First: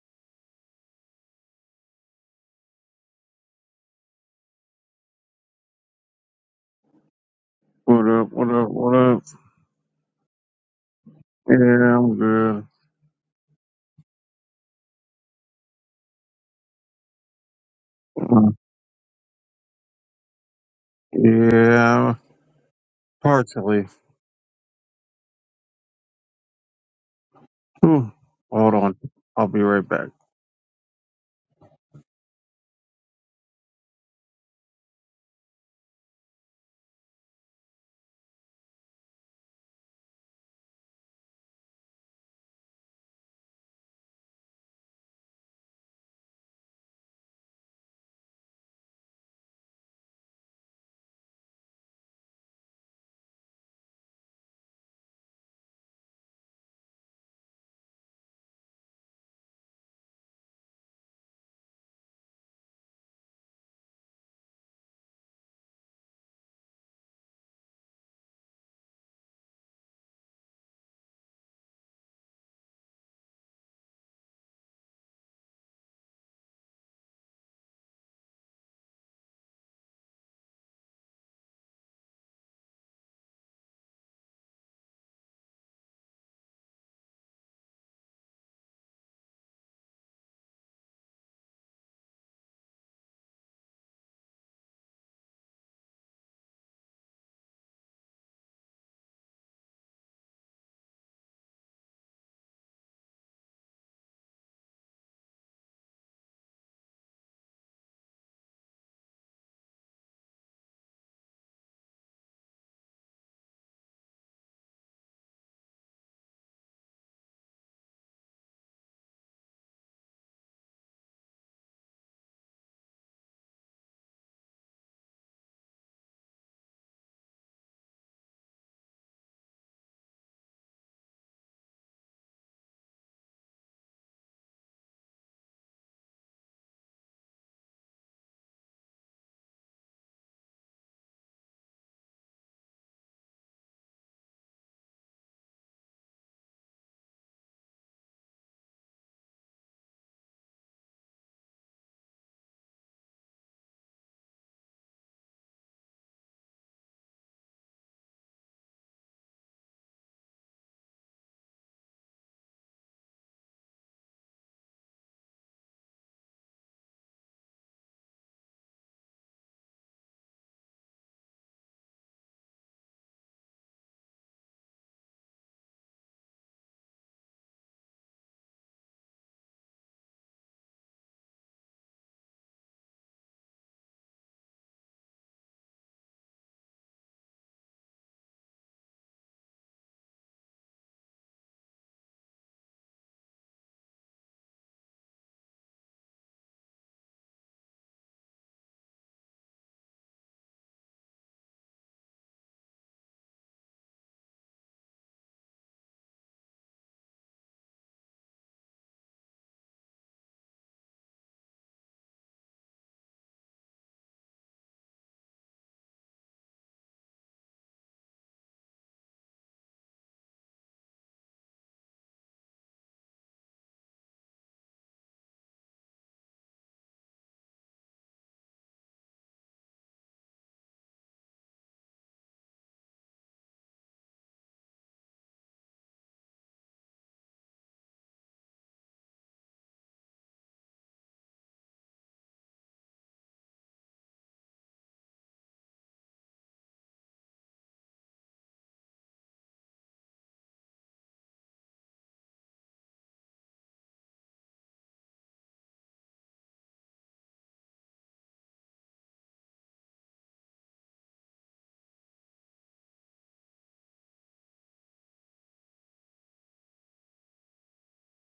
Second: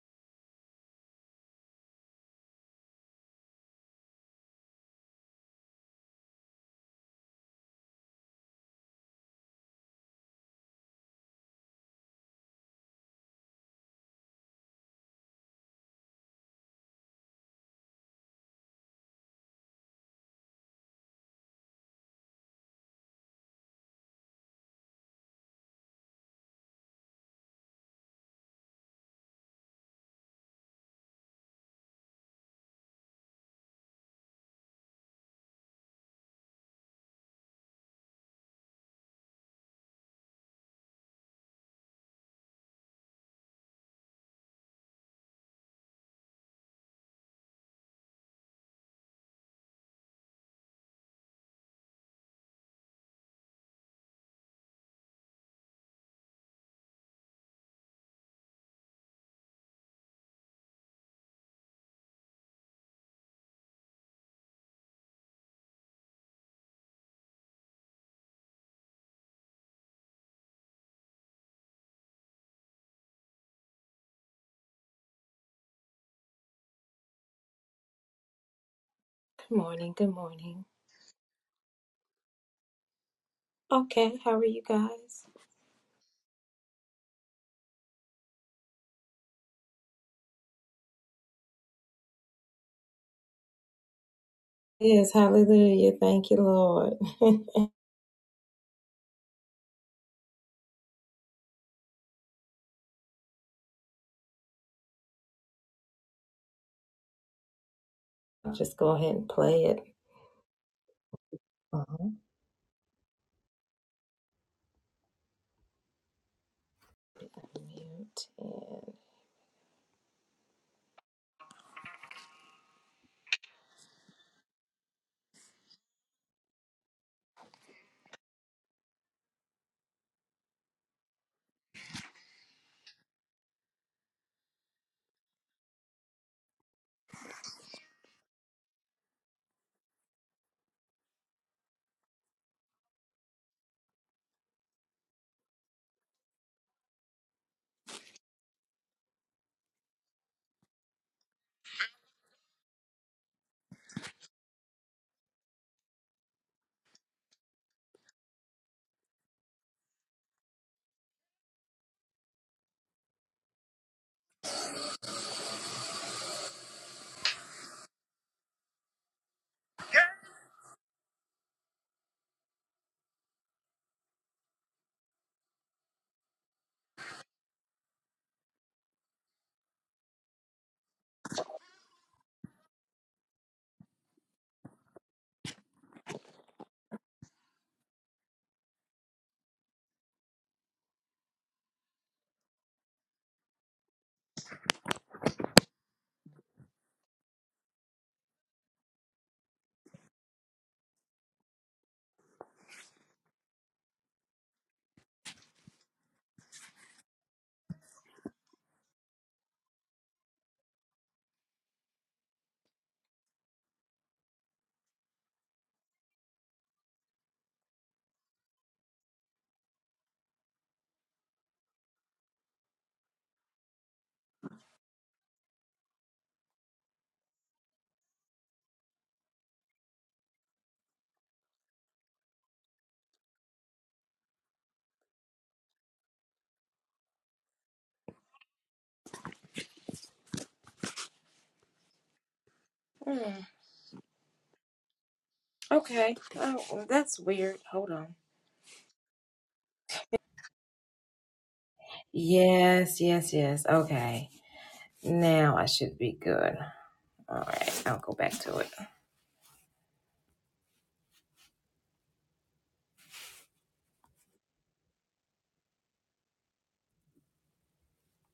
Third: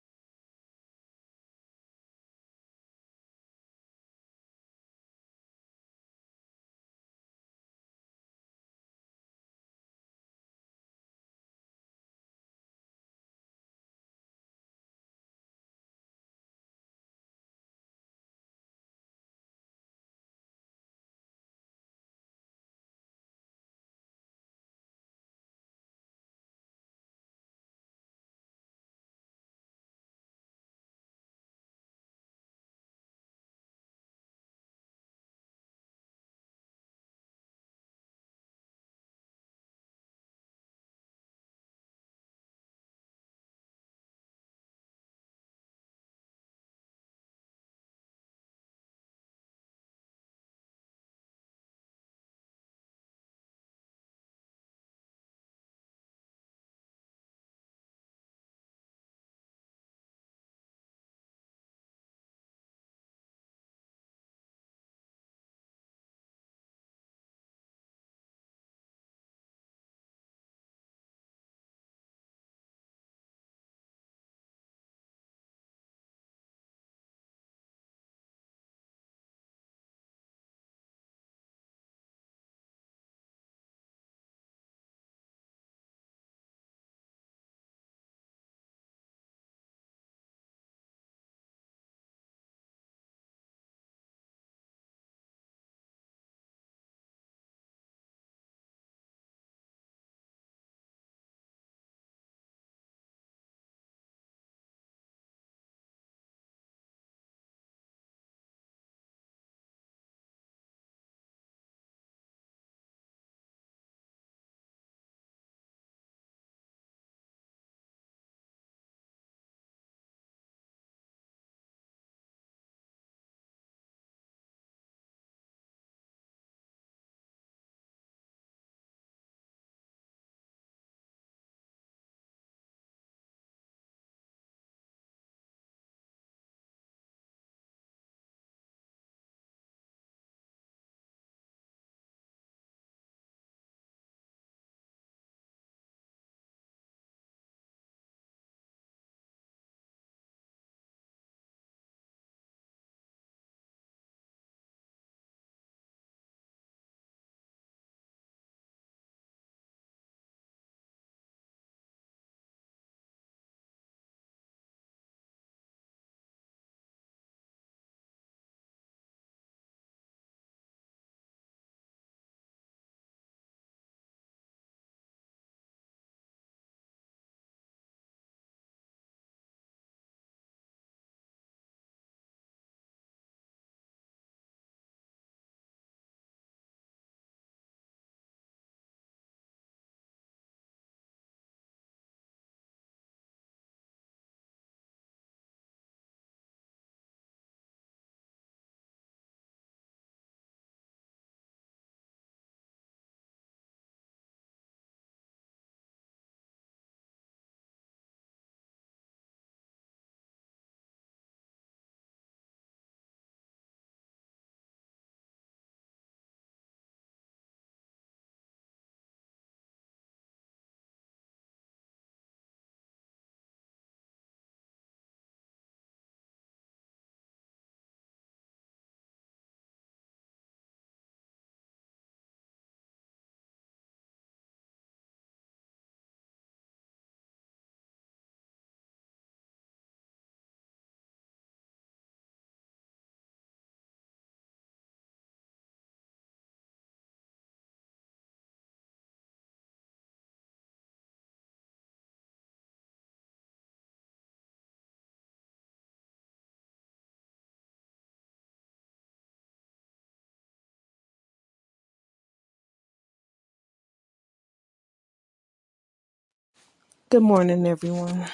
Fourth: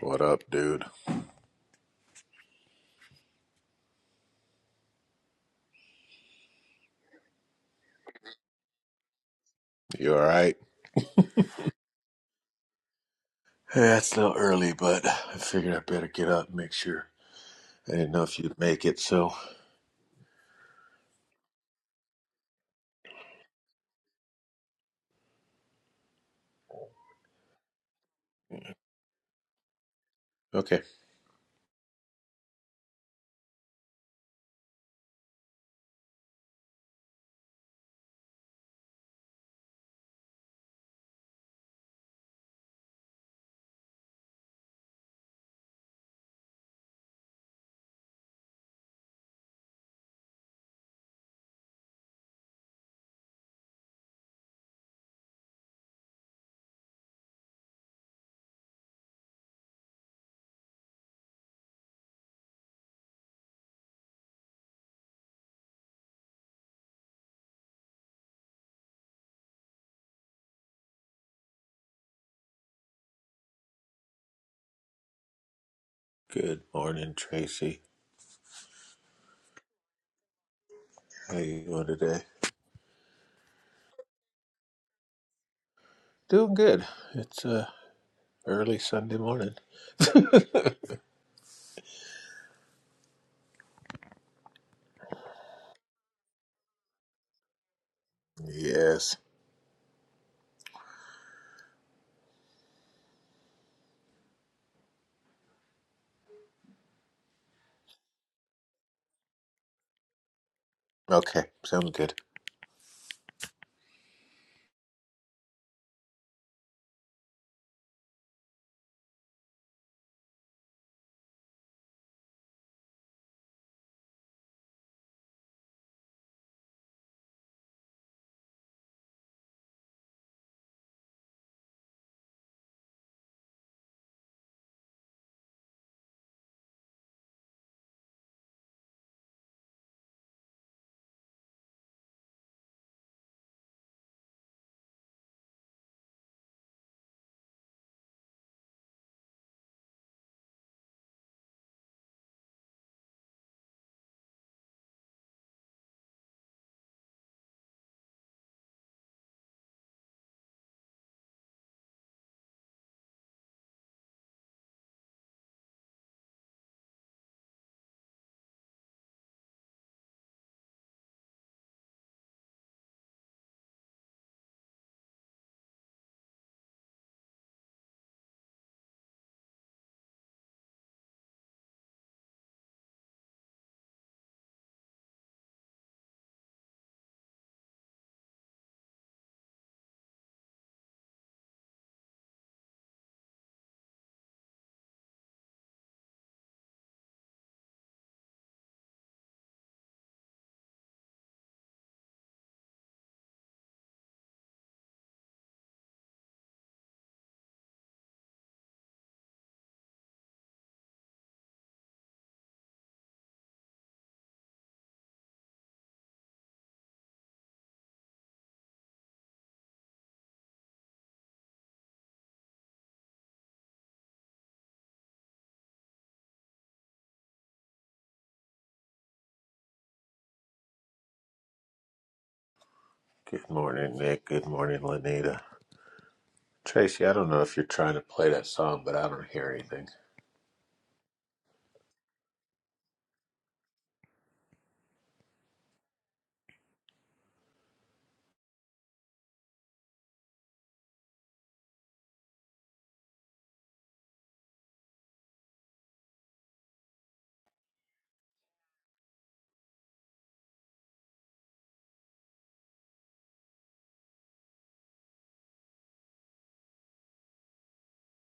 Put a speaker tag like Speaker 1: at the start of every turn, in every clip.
Speaker 1: What up, dude?
Speaker 2: What up? What up? What up?
Speaker 1: You all right?
Speaker 2: Yeah, I'm good.
Speaker 1: Yeah, it's a little early, but I figured I better get up and make sure. I didn't know if
Speaker 2: Mm,
Speaker 1: you'd make it, so
Speaker 2: Yeah, partially. Whew. Hold on. I'll be right back.
Speaker 1: okay. Good morning, Tracy. How you doing today? Doing good. It's uh early Sunday morning. Yes. Okay. Sounds good. Good morning, Nick. Good morning, Lanita. Tracy, I don't know if you're trying to play that song, but I don't hear anything.
Speaker 3: Good morning, everyone.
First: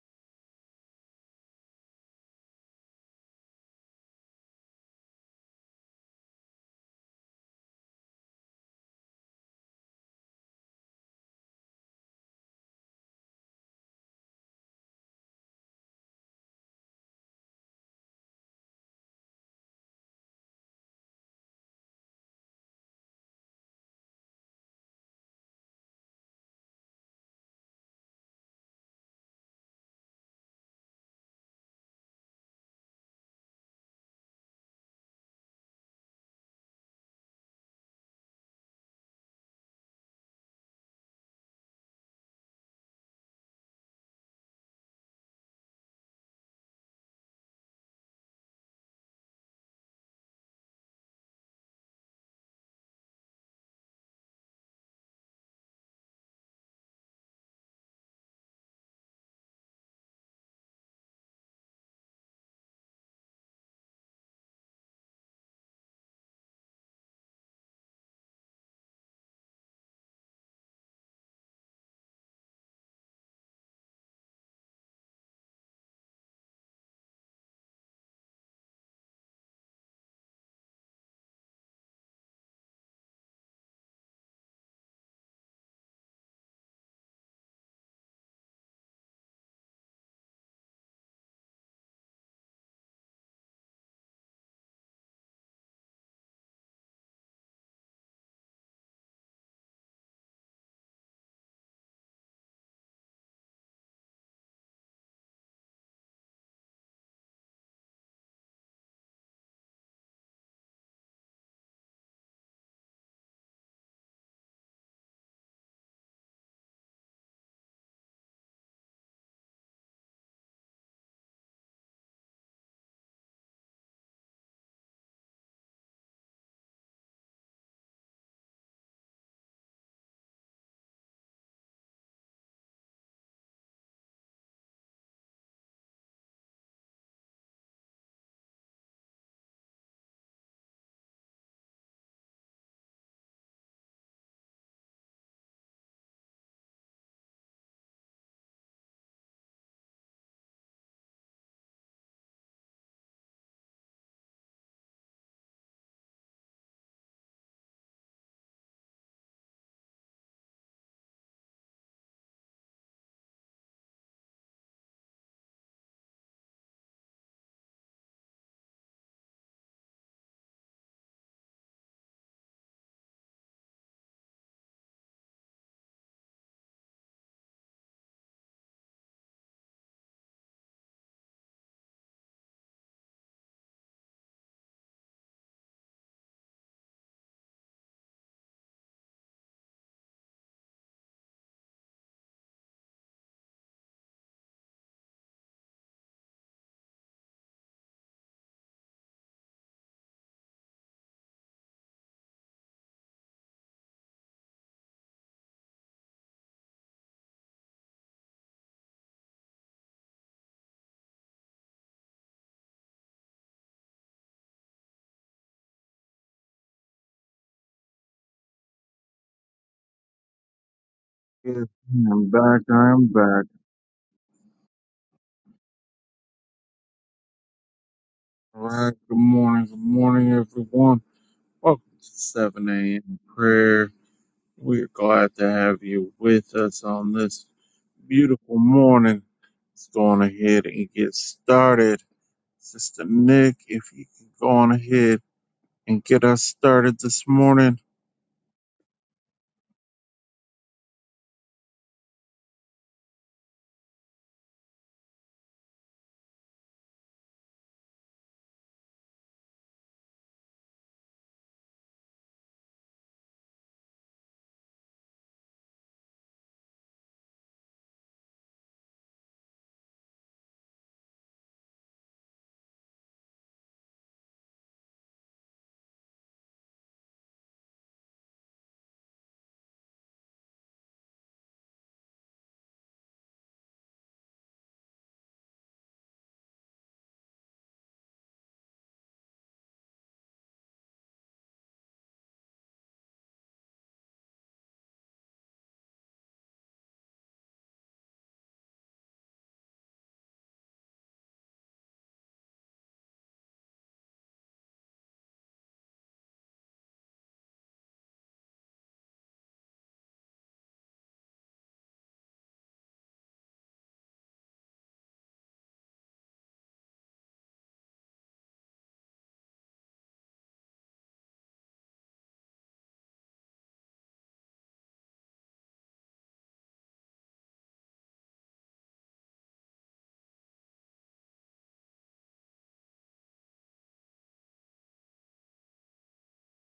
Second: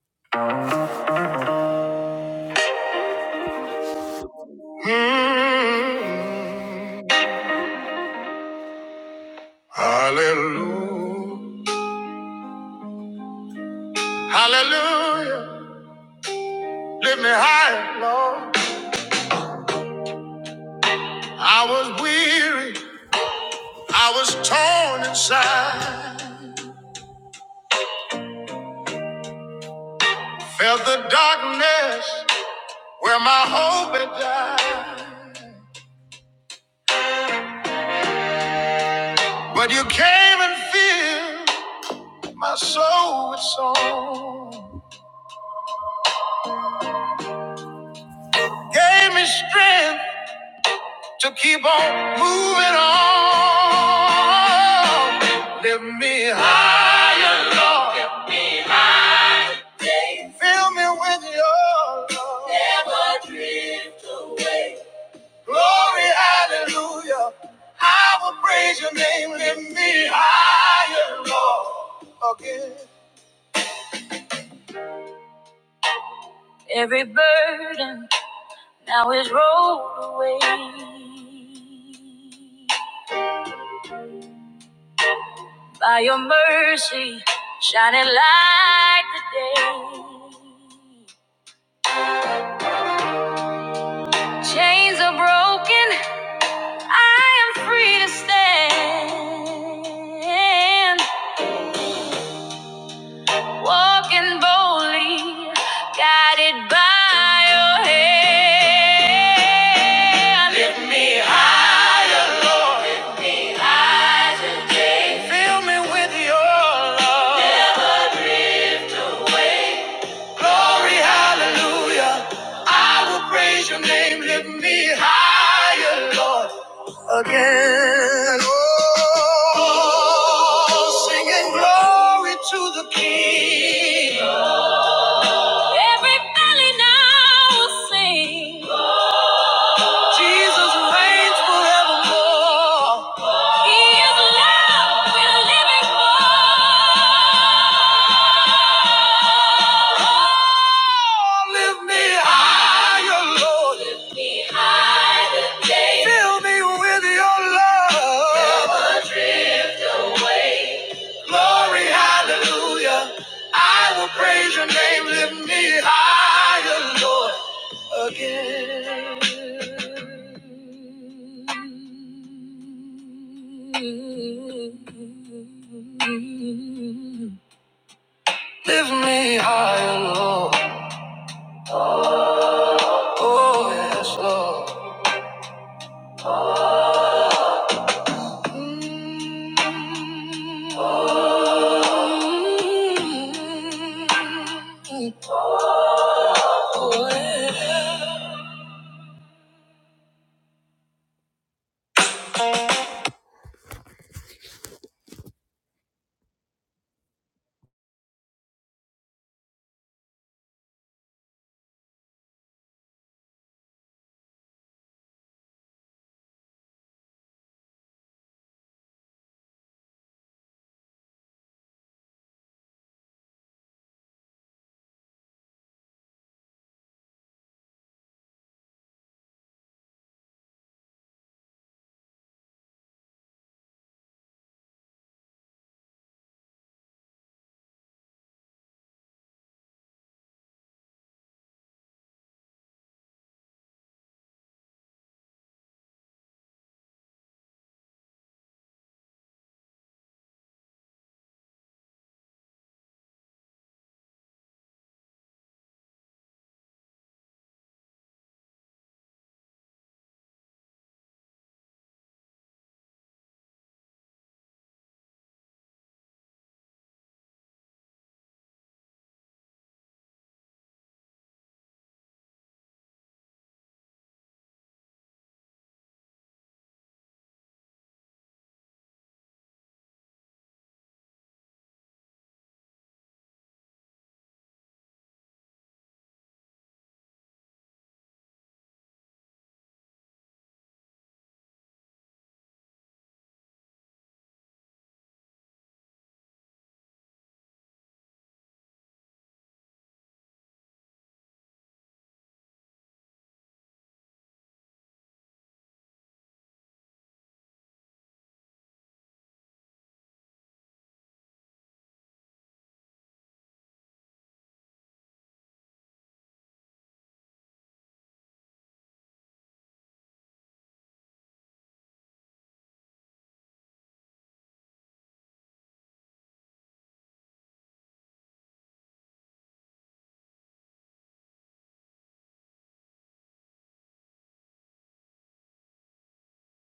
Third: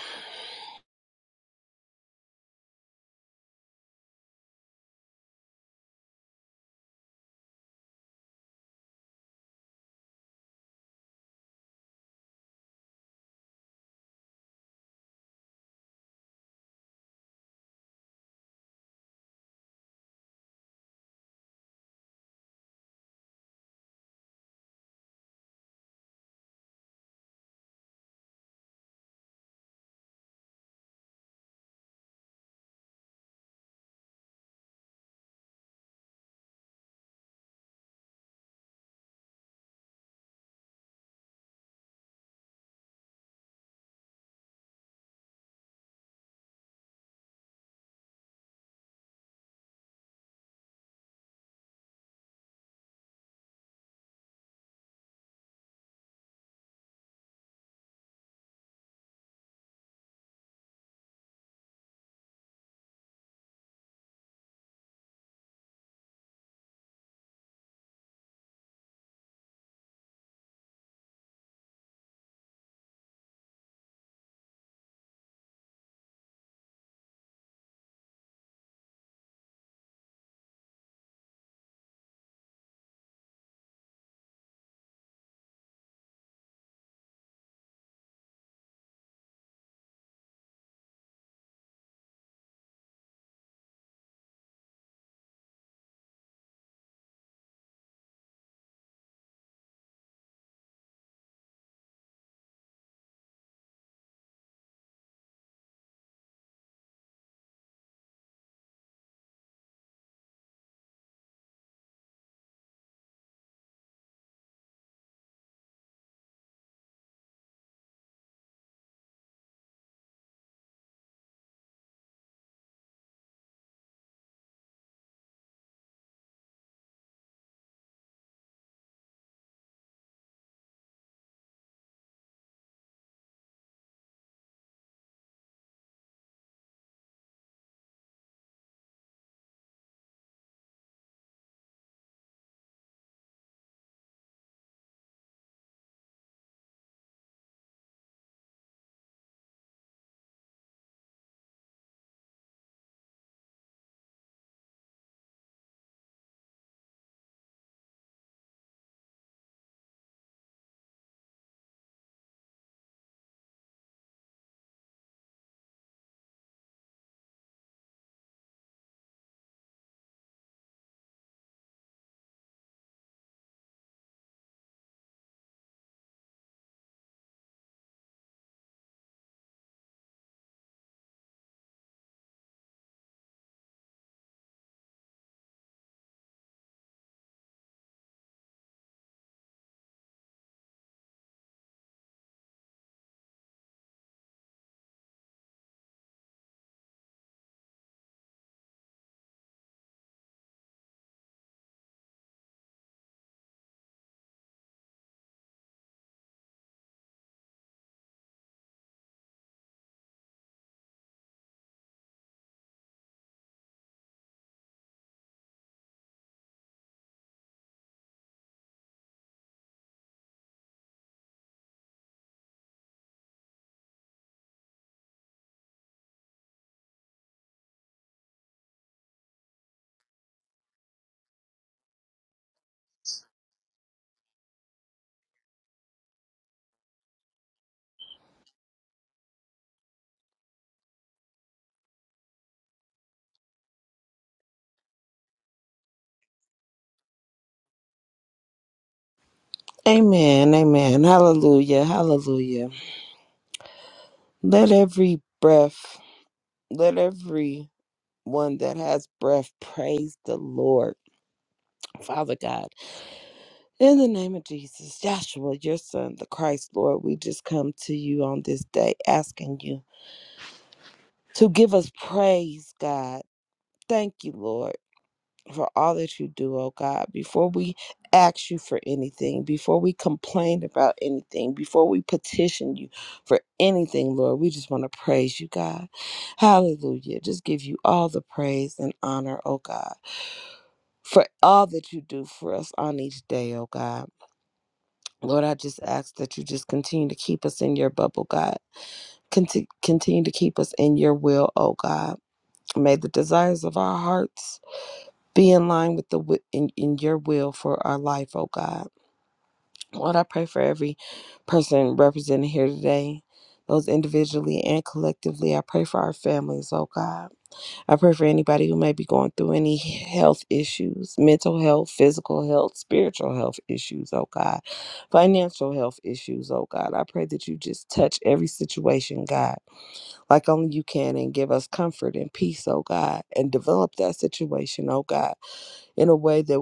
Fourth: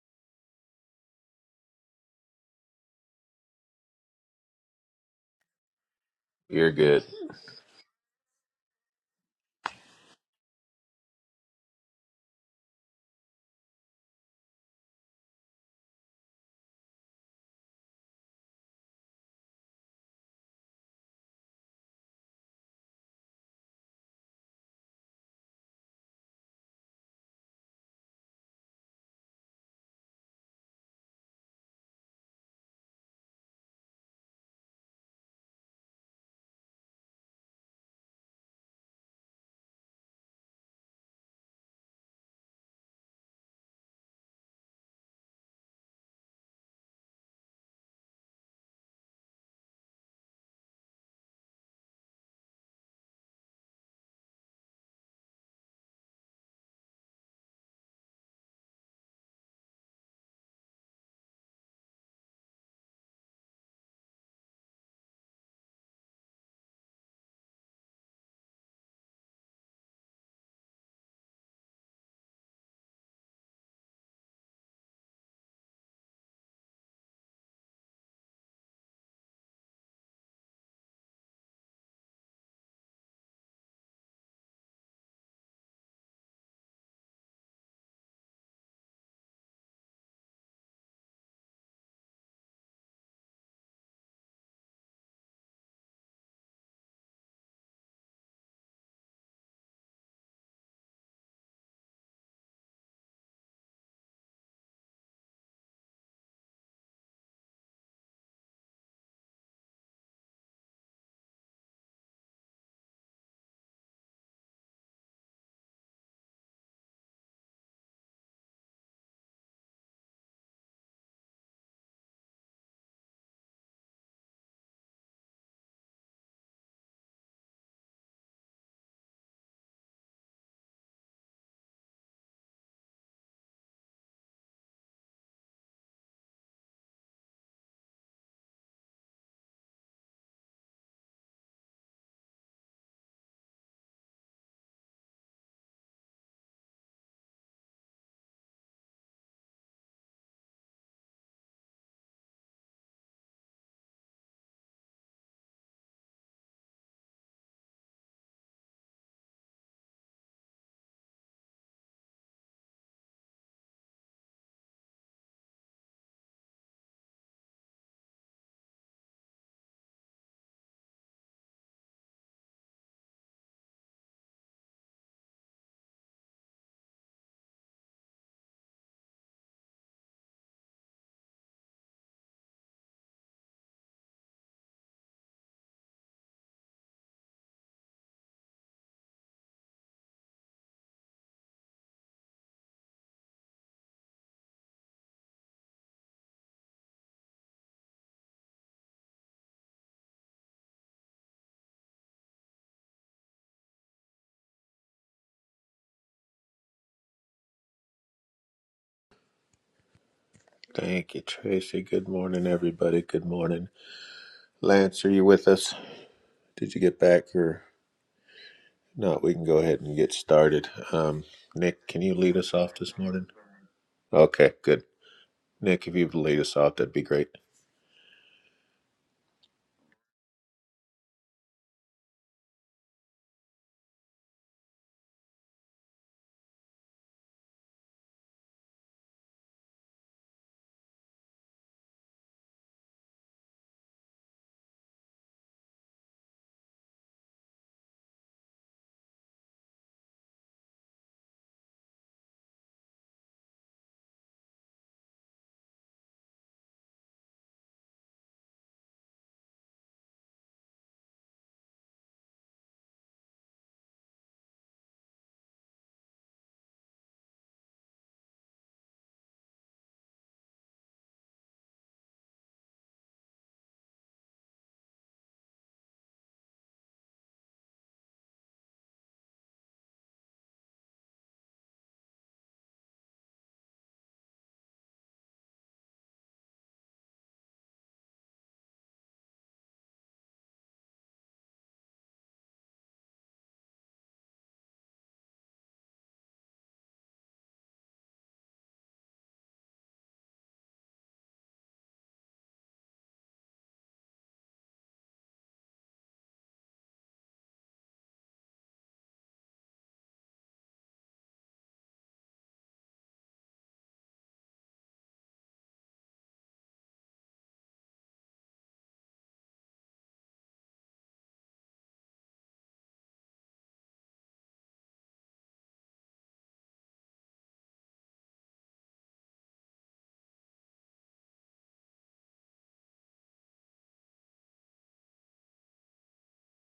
Speaker 1: You're good.
Speaker 4: Mm. Hallelujah. Hallelujah. Lift me high, Lord. I was weary. I was torn inside. Felt the darkness where my hope had died. But you came and filled my soul with song. Gave me strength to keep on moving on. Lift me higher, Lord. Lift me higher. Fill me with your love. Never drift away. Glory, hallelujah. I will praise your name. Lift me higher, Lord. Again. Every burden now is rolled away. By your mercy, shining like the day. Chains are broken, I am free to stand. Walking boldly, guided by your hand. Lift me higher, Lord. high today. Fill me with your love. Glory, hallelujah. I will praise your name. Lift me higher, Lord. Again, oh, singing glory to the King. Every valley now will sing. Jesus reigns forevermore. He is love we're living for. Oh, lift me higher, Lord. Fill me with your love. Glory, hallelujah. I will praise your name. Lift me higher, Lord. Again. Lift me higher, Lord. Oh, yes, Lord. Mm. Oh, mm-hmm. Oh, yeah.
Speaker 1: Thank you, Tracy. Good morning, everybody. Good morning. Lance, are you with us? Did you get back or No, we can go ahead and get started. Um,
Speaker 2: Yes,
Speaker 1: Nick, can you
Speaker 2: I'm
Speaker 1: lead us
Speaker 2: back.
Speaker 1: off
Speaker 2: I
Speaker 1: this
Speaker 2: am
Speaker 1: morning?
Speaker 2: back.
Speaker 1: Okay, good. Nick, if you would lead us off, that'd be great.
Speaker 2: All right. Good morning. Good morning, everyone. Welcome to 7 a.m. prayer. We're glad to have you with us on this beautiful morning. Let's go on ahead and get started. Sister Nick, if you can go on ahead and get us started this morning.
Speaker 3: Amen. Amen. Hallelujah. Hallelujah. Let every breath, let every one that has breath praise the Lord. Father God, in the name of Jesus, Joshua, your son, the Christ, Lord, we just come to you on this day asking you to give us praise, God. Thank you, Lord. for all that you do, oh God. Before we ask you for anything, before we complain about anything, before we petition you for anything, Lord, we just want to praise you, God. Hallelujah. Just give you all the praise and honor, oh God, for all that you do for us on each day, oh God. Lord, I just ask that you just continue to keep us in your bubble, God. Conti- Continue to keep us in your will, oh God. May the desires of our hearts be in line with the wi- in, in your will for our life, oh God. Lord, I pray for every person represented here today, those individually and collectively. I pray for our families, oh God. I pray for anybody who may be going through any health issues, mental health, physical health, spiritual health issues, oh God, financial health issues, oh God. I pray that you just touch every situation, God, like only you can, and give us comfort and peace, oh God, and develop that situation, oh God in a way that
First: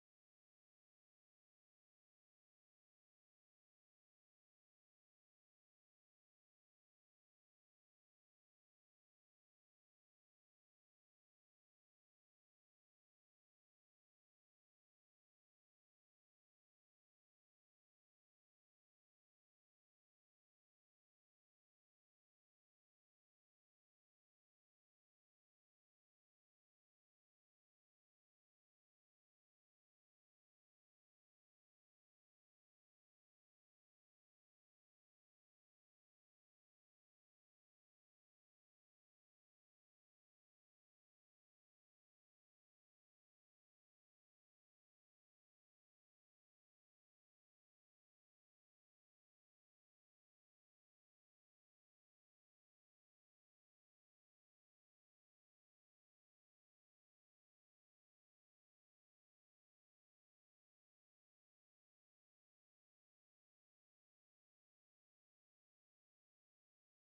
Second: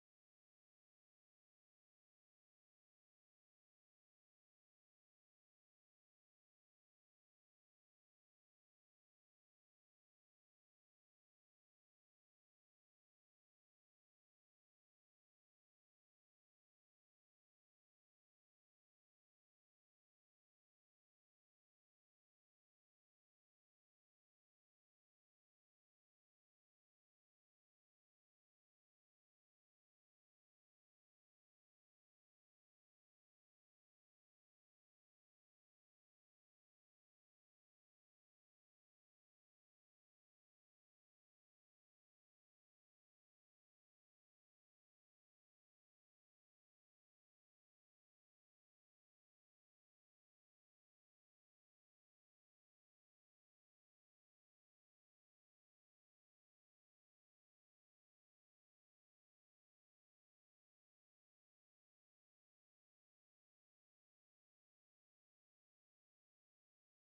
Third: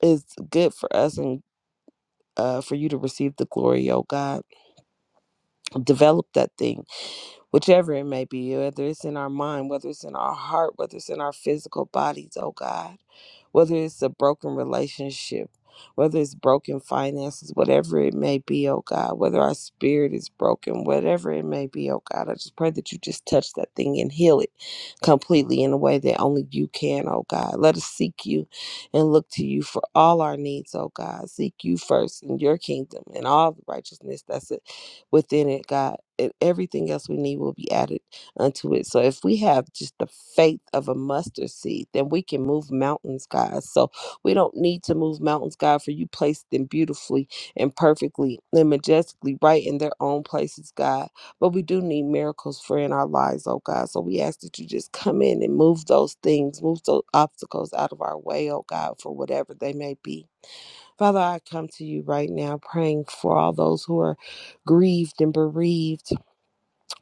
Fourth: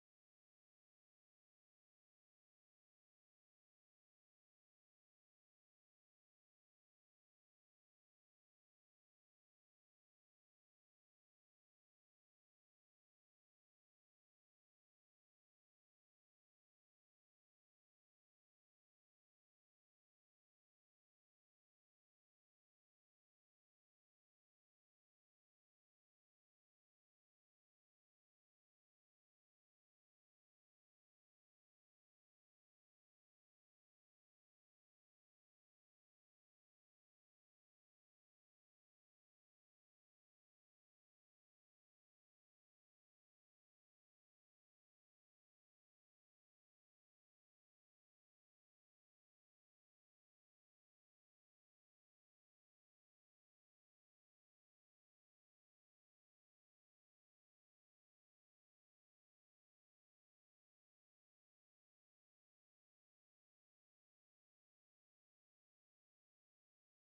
Speaker 3: is good for us and uh, for you to receive the glory, oh God. Develop that thing whichever it may be, whether it's in our mind, whether it's in our heart, whether it's in our physical bodies, oh God, whether it's a broken relationship, whether it's broken finances, whatever it may be, oh God, whether our spirit is broken, whatever it may be, oh God, I just pray that you just touch that thing and heal it completely in a way that only you can, oh God. Let us seek you and look to you for all our needs, oh God. Seek you first in your kingdom and all the righteousness that's it within it, God, and everything else we need will be added unto it. So if we have just the faith of a mustard seed, then we can move mountains, God. So we don't need to move mountains, God, for you placed them beautifully and perfectly and majestically right in their own places, God. But we do need miracles for in our lives, oh God. So we ask that you just come in and move those things, move those obstacles out of our way, oh God, for whatever they may be. Father, I come to you right now praying for all those who are grieved and bereaved.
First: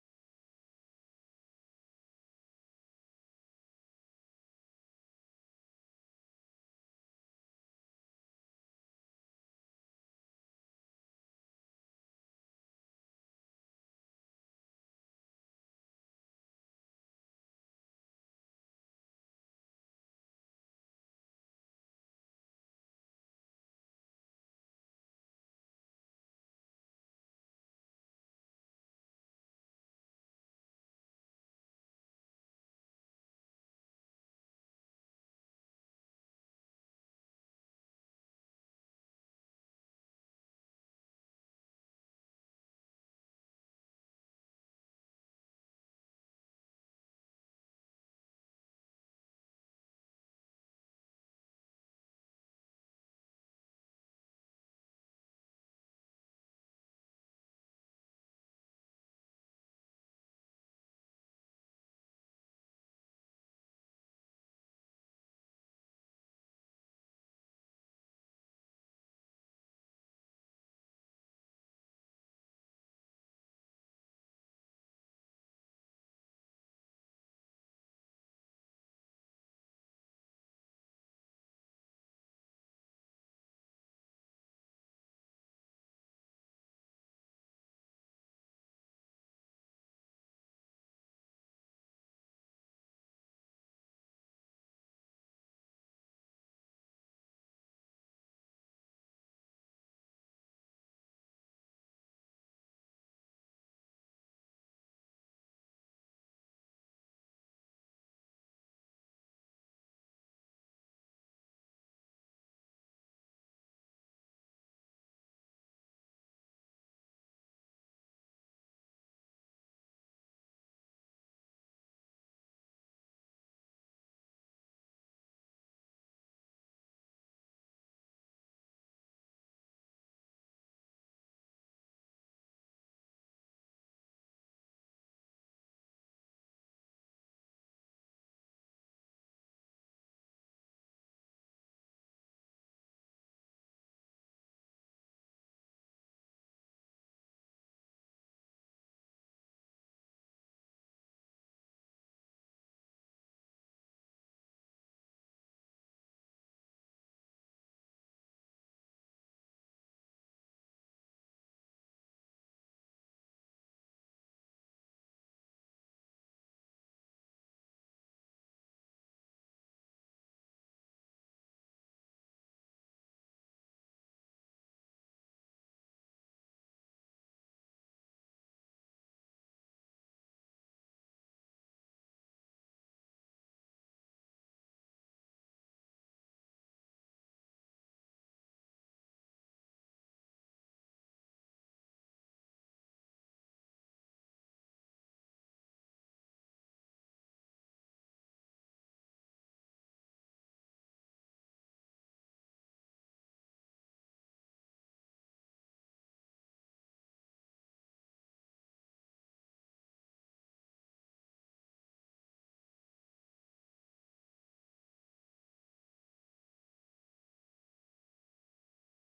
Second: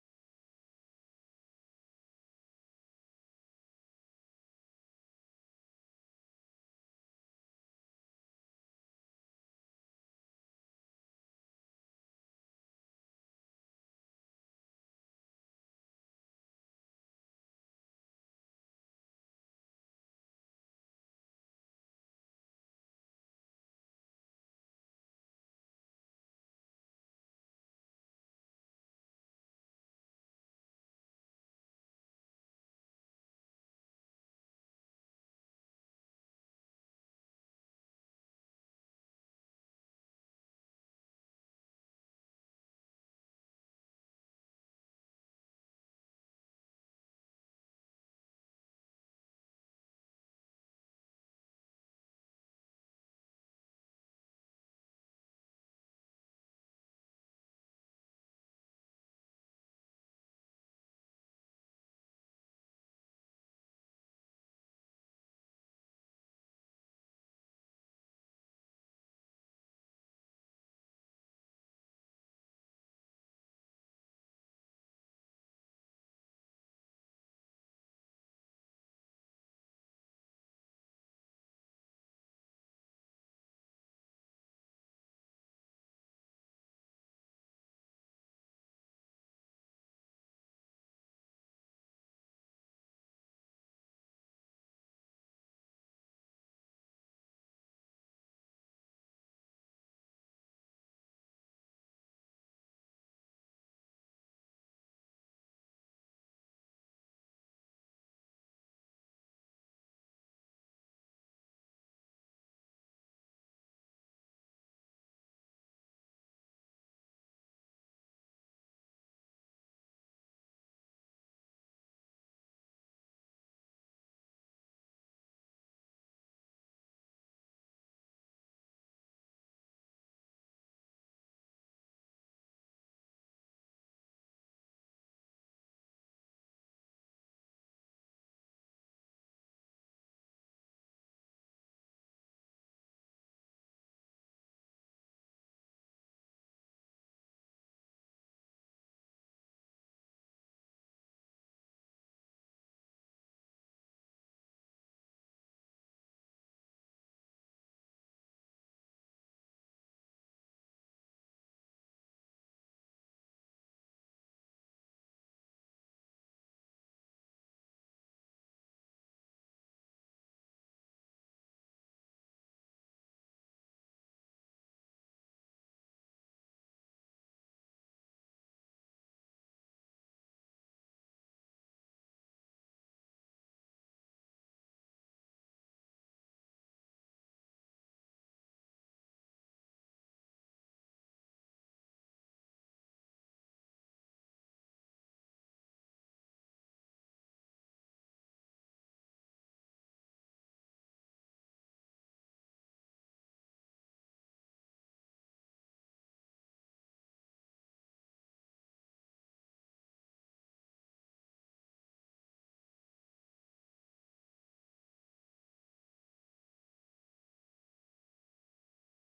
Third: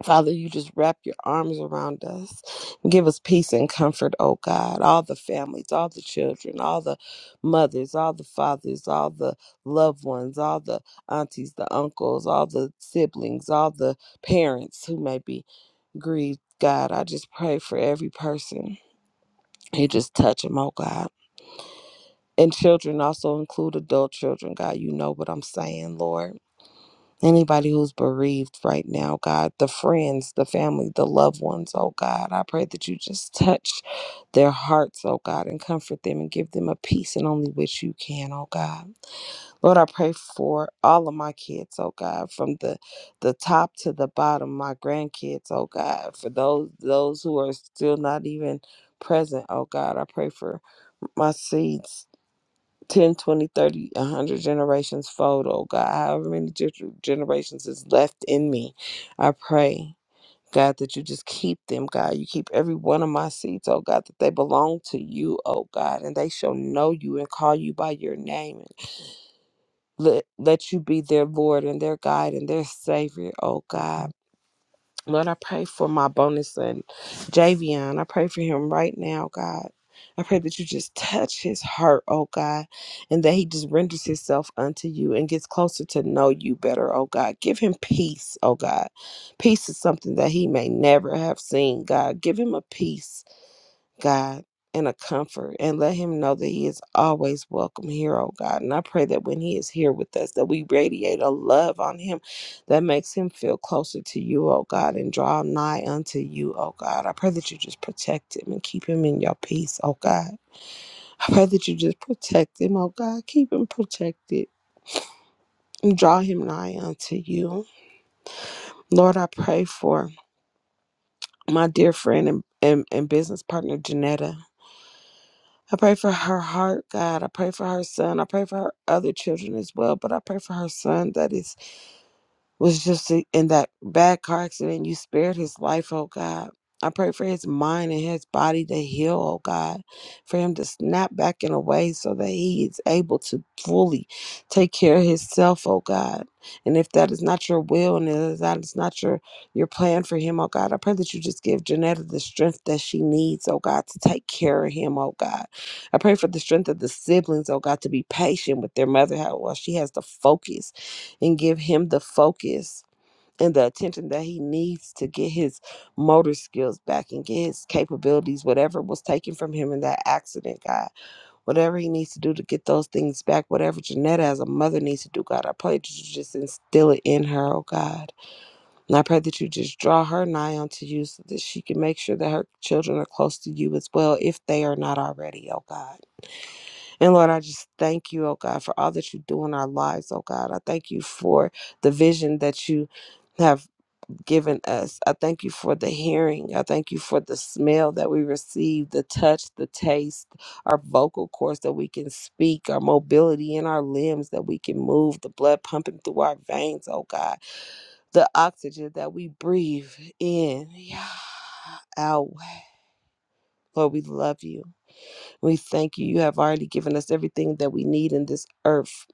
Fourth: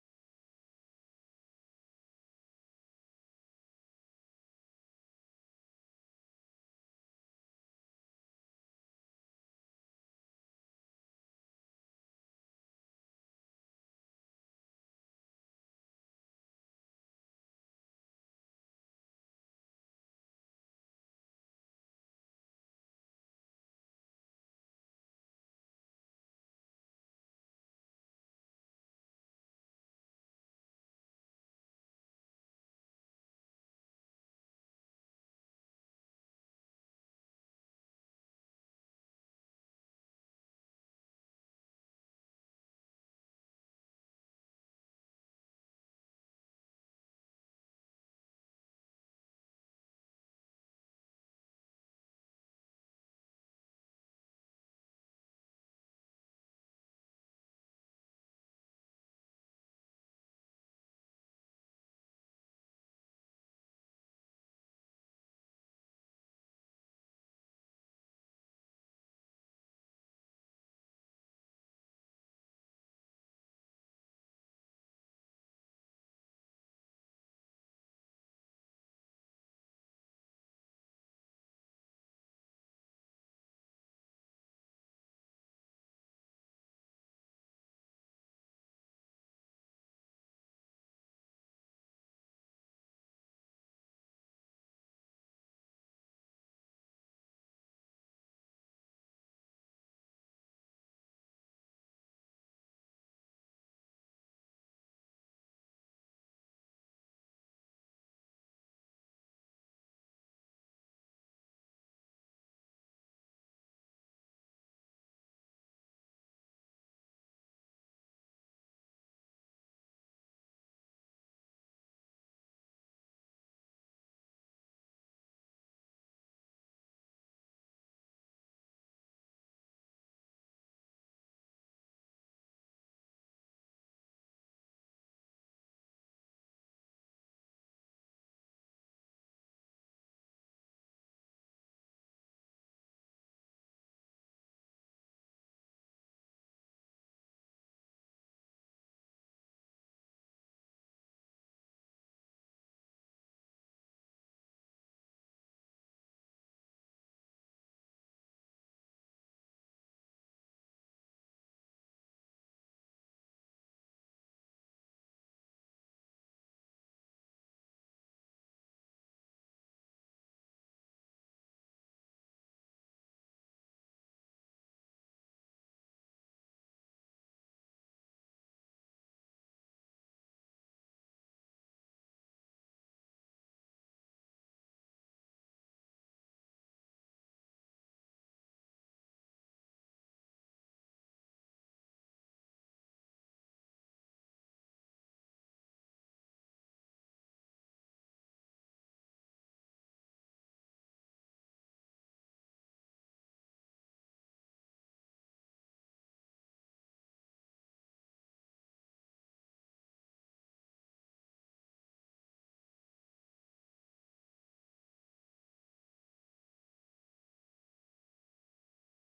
Speaker 3: Father, you just wrap your arms around us and give us peace and comfort, oh God. All the families, all the children, all the mothers, all the fathers, all the loved ones, all the aunties, the uncles, all the siblings, all the parents who may be grieved. God, I just pray for every person. You just touch them, oh God. And children also include adult children, God. You know what I'm saying, Lord. Anybody who's bereaved right now, God, the friends, the family, the loved ones, oh God, I pray that you just touch their hearts, oh God, and comfort them and give them a peace and only which you can, oh God. Lord, I pray for all of my kids, oh God, from the the top to the bottom, my grandkids, oh God, for those those who are still not even present, oh God, I pray for my seeds 10, 20, 30, a 100 generations fold, oh God, however many gener- generations is left in me. I pray, God, that you just keep them, God. You keep every one of my seeds, oh God, that they belong to you, oh God, and they shall know you and call you by your name. And let, let you be their Lord and their guide and their Savior, oh God. Lord, I pray for my bonus son, Javion. I pray for him right now, God. I pray that you just touch his heart, oh God, and that he just renders himself unto you and gets closer to know you better, oh God. Give him peace, oh God. Peace is something that he may never have seen, God. Give him a peace God, and a comfort, and let him know that he is always welcome here, oh God. And I pray that when he is here with us, that we radiate a love on him that makes him feel closer to you, oh God, and draw nigh unto you, oh God. I pray that you just protect him and keep him in your peace, oh God. I pray that you just protect him, oh God. Keep him protected and draw him nigh unto you. Lord, I pray for my dear friend and, and, and business partner, Janetta. I pray for her heart, God. I pray for her son. I pray for her other children as well, but I pray for her son that is was just i- in that bad car accident. You spared his life, oh God. I pray for his mind and his body to heal, oh God, for him to snap back in a way so that he is able to fully take care of himself, oh God. And if that is not your will and if that is not your, your plan for him, oh God, I pray that you just give Janetta the strength that she needs, oh God, to take care of him, oh God. I pray for the strength of the siblings, oh God, to be patient with their mother how- while she has to focus and give him the focus and the attention that he needs to get his motor skills back and get his capabilities, whatever was taken from him in that accident, God. Whatever he needs to do to get those things back, whatever Janetta as a mother needs to do, God, I pray that you just instill it in her, oh God. And I pray that you just draw her nigh unto you so that she can make sure that her children are close to you as well, if they are not already, oh God. And Lord, I just thank you, oh God, for all that you do in our lives, oh God. I thank you for the vision that you have given us. I thank you for the hearing. I thank you for the smell that we receive, the touch, the taste, our vocal cords that we can speak, our mobility in our limbs that we can move, the blood pumping through our veins, oh God, the oxygen that we breathe in. Yeah. Out. Lord, we love you. We thank you. You have already given us everything that we need in this earth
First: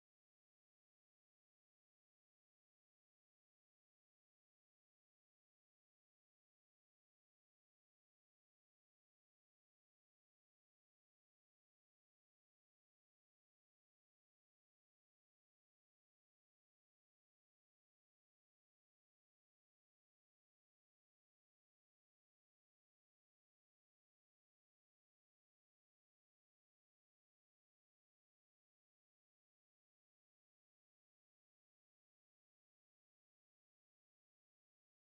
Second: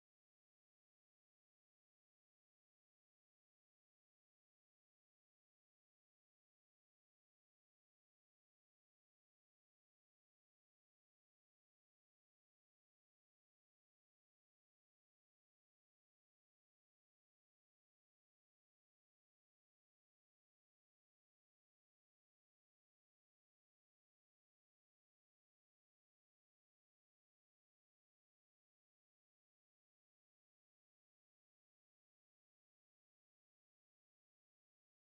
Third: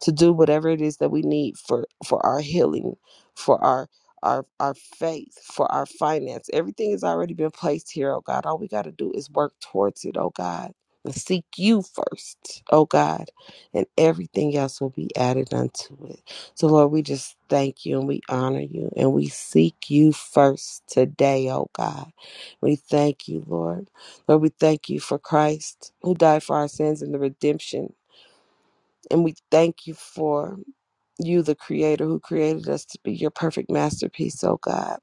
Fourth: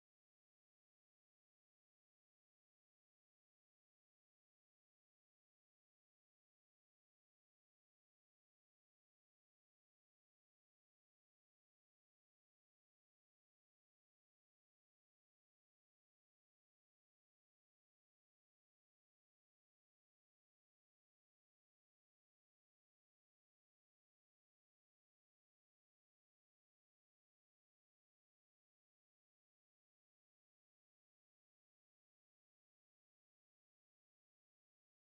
Speaker 3: to do whatever it is that we need for for our healing for our our our faith for our finance everything has already been placed here oh god all we got to do is work towards it oh god and seek you first oh god and everything else will be added unto it so lord we just thank you and we honor you and we seek you first today oh god we thank you lord lord we thank you for christ who died for our sins and the redemption and we thank you for you, the creator who created us to be your perfect masterpiece, oh God.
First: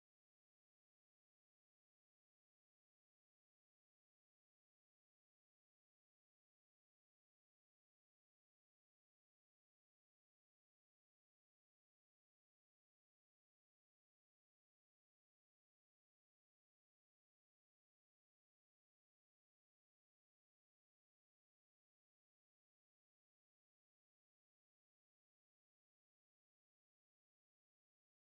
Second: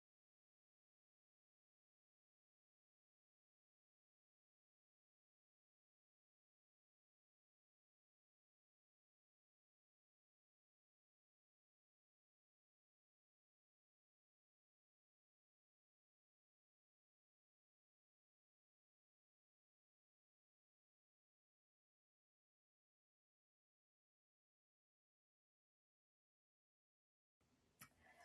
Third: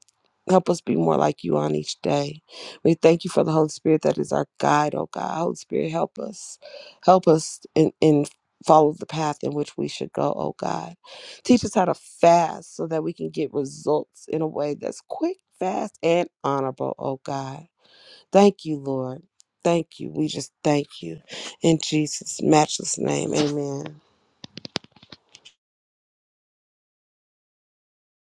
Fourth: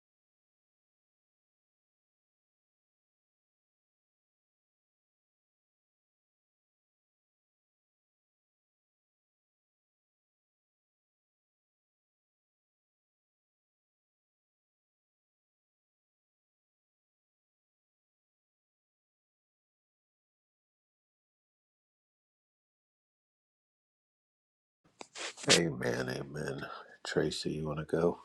Speaker 3: Help us be more like you on each day. We thank you for the Holy Spirit that is our guide, oh God. Holy Spirit, help us. Help us in, in follow the path in which we should go, oh God. Teach us how to fast so that we can get results in a way that's quick, fast, and honorable, oh God. Thank you, Lord. Thank you. We just thank you. In Jesus' matchless name, amen.
Speaker 1: Amen, amen. Tracy, you want to go?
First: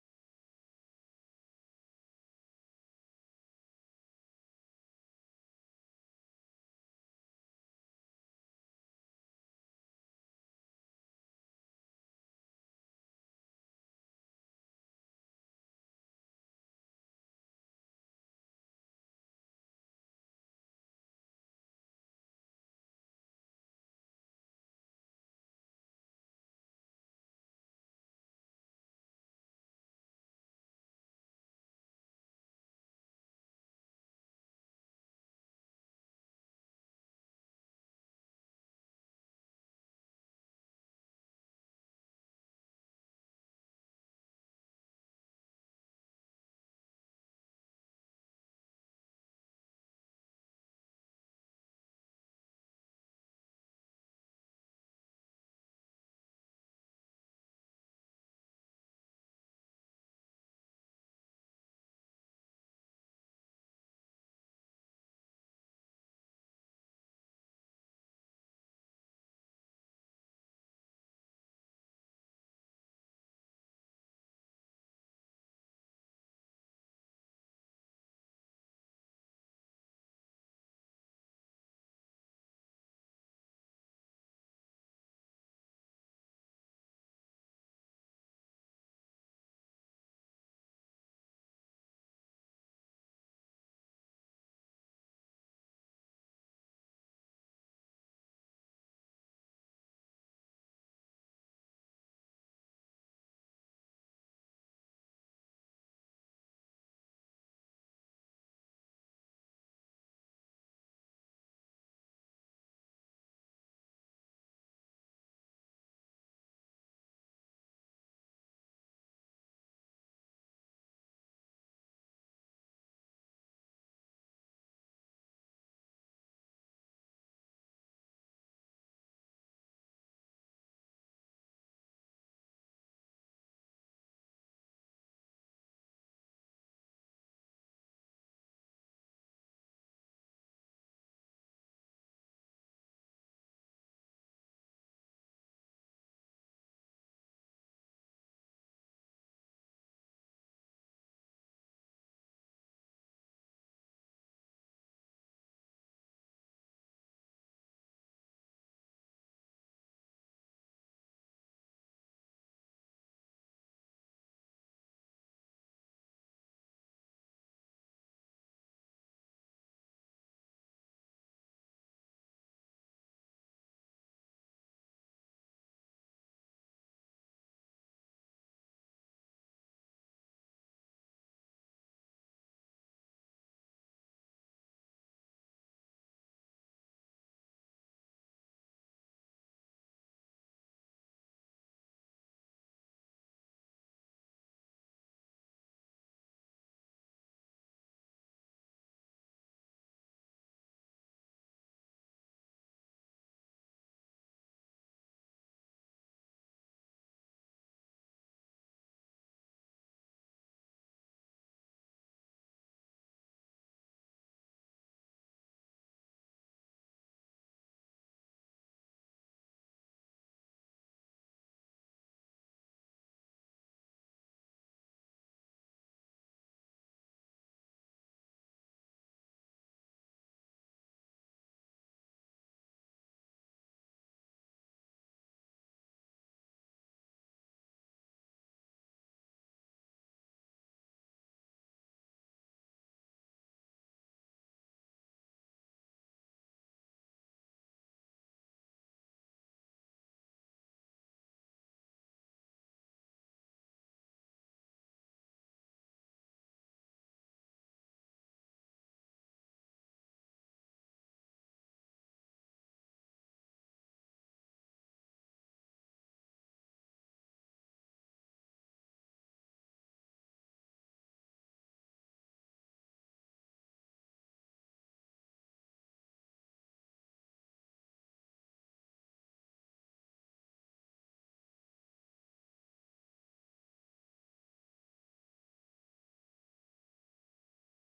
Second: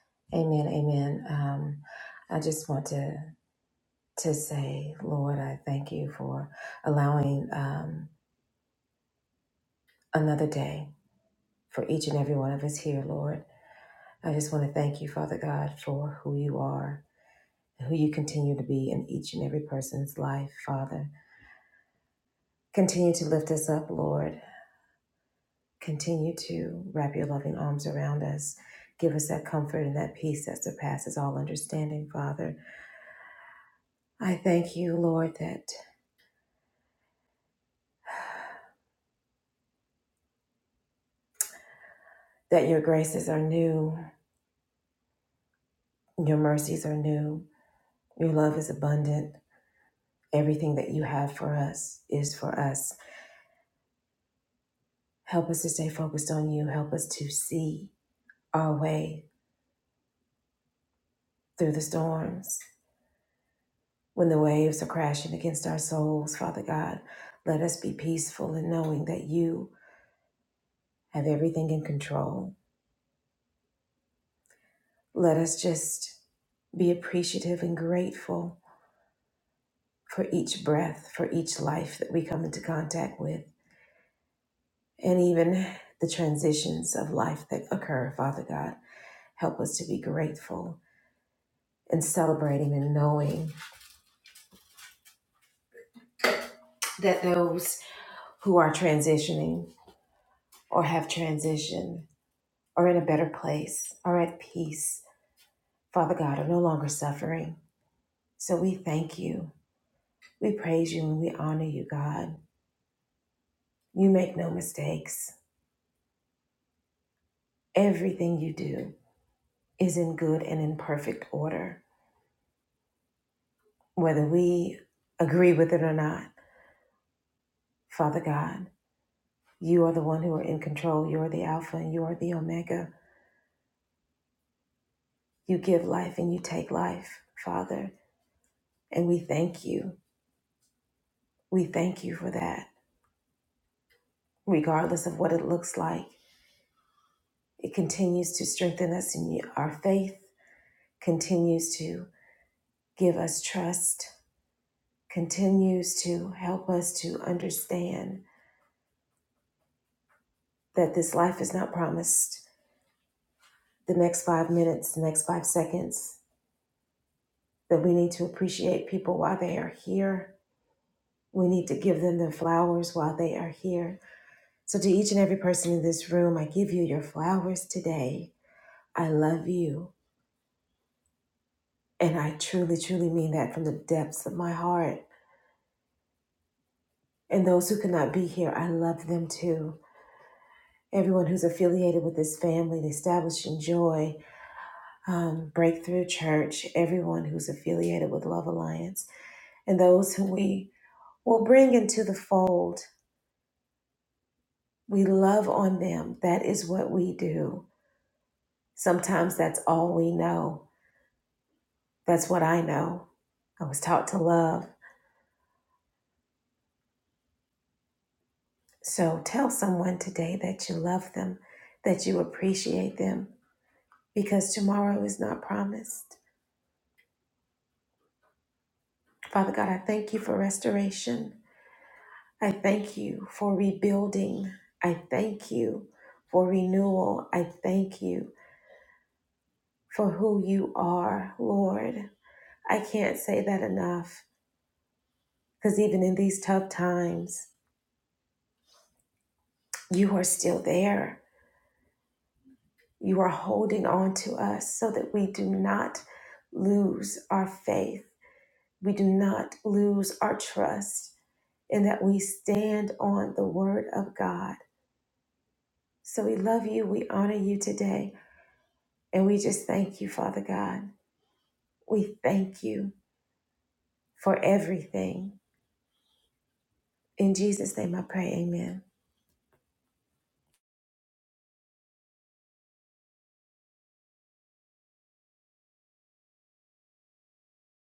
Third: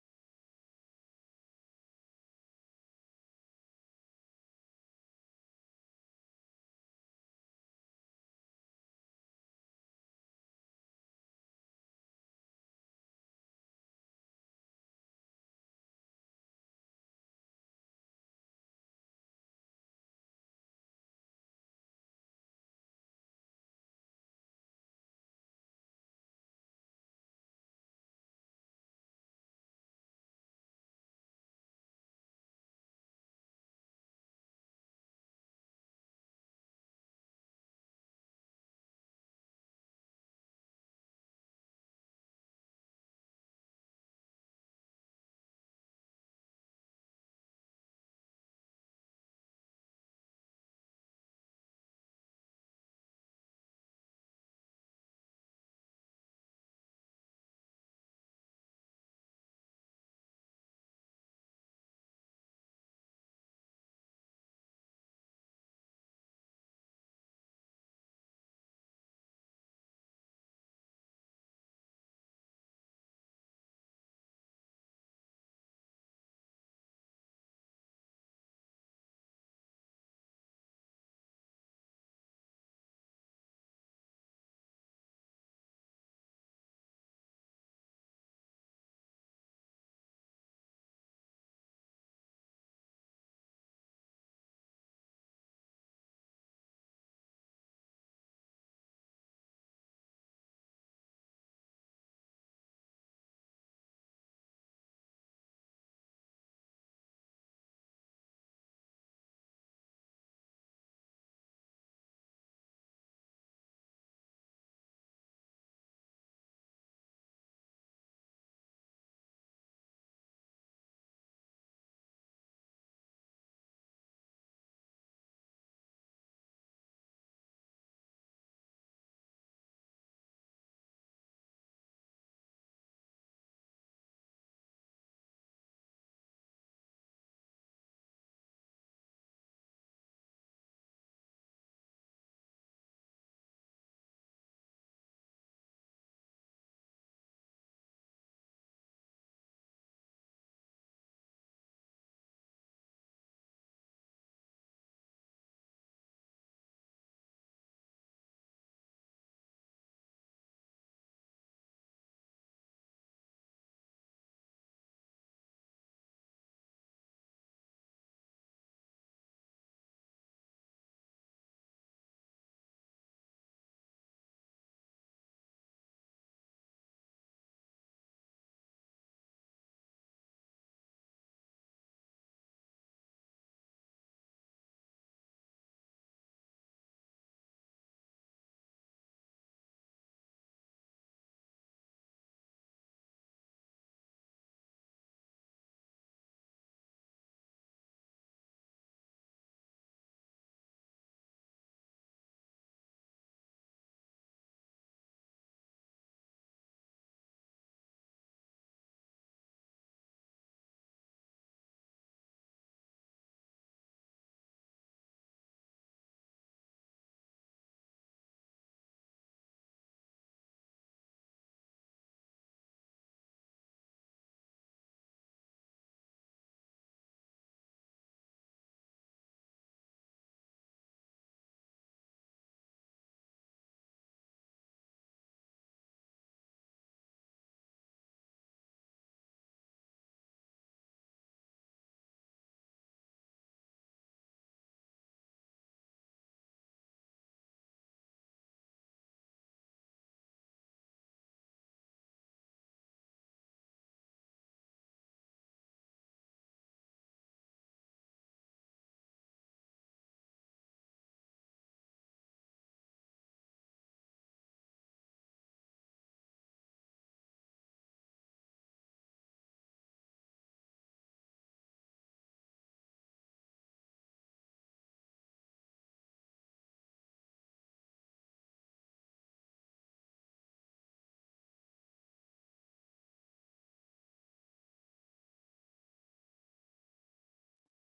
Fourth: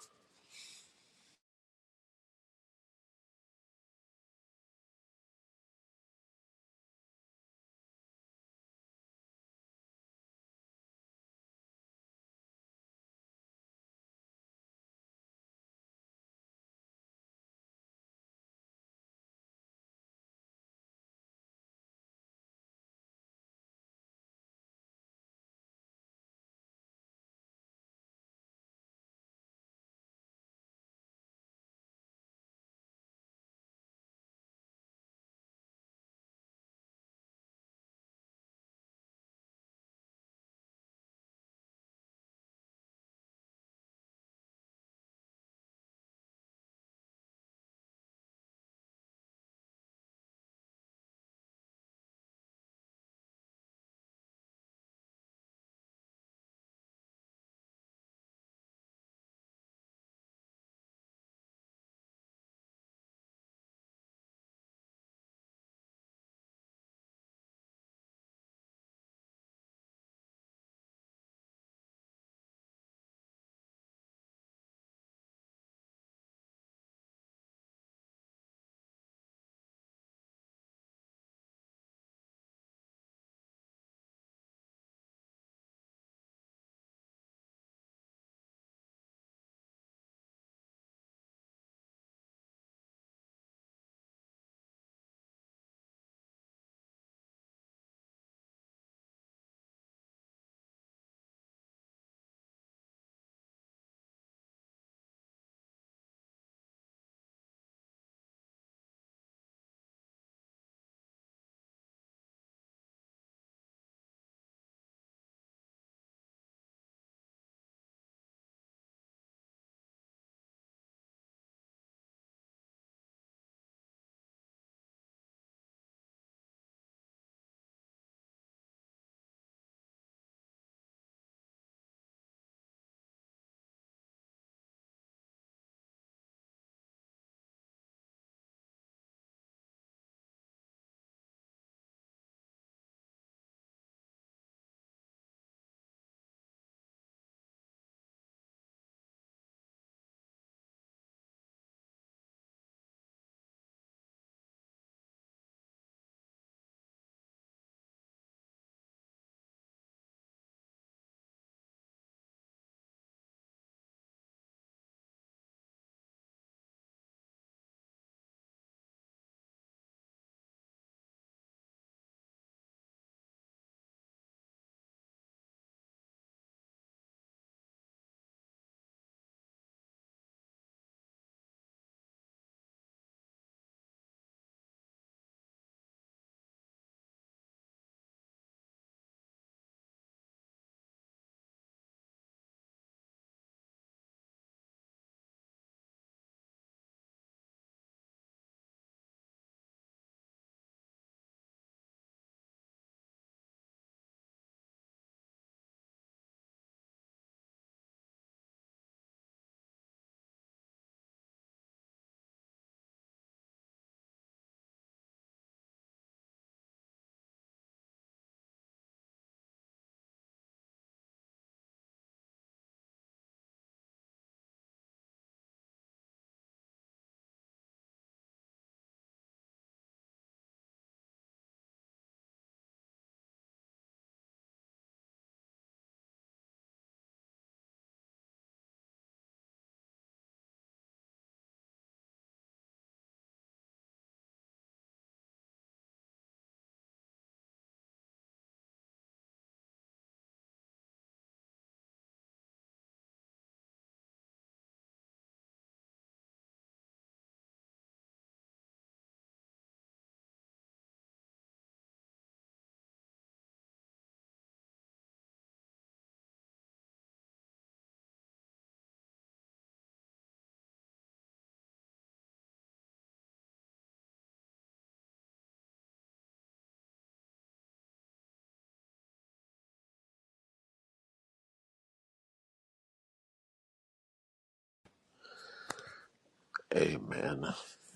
Speaker 1: Amen.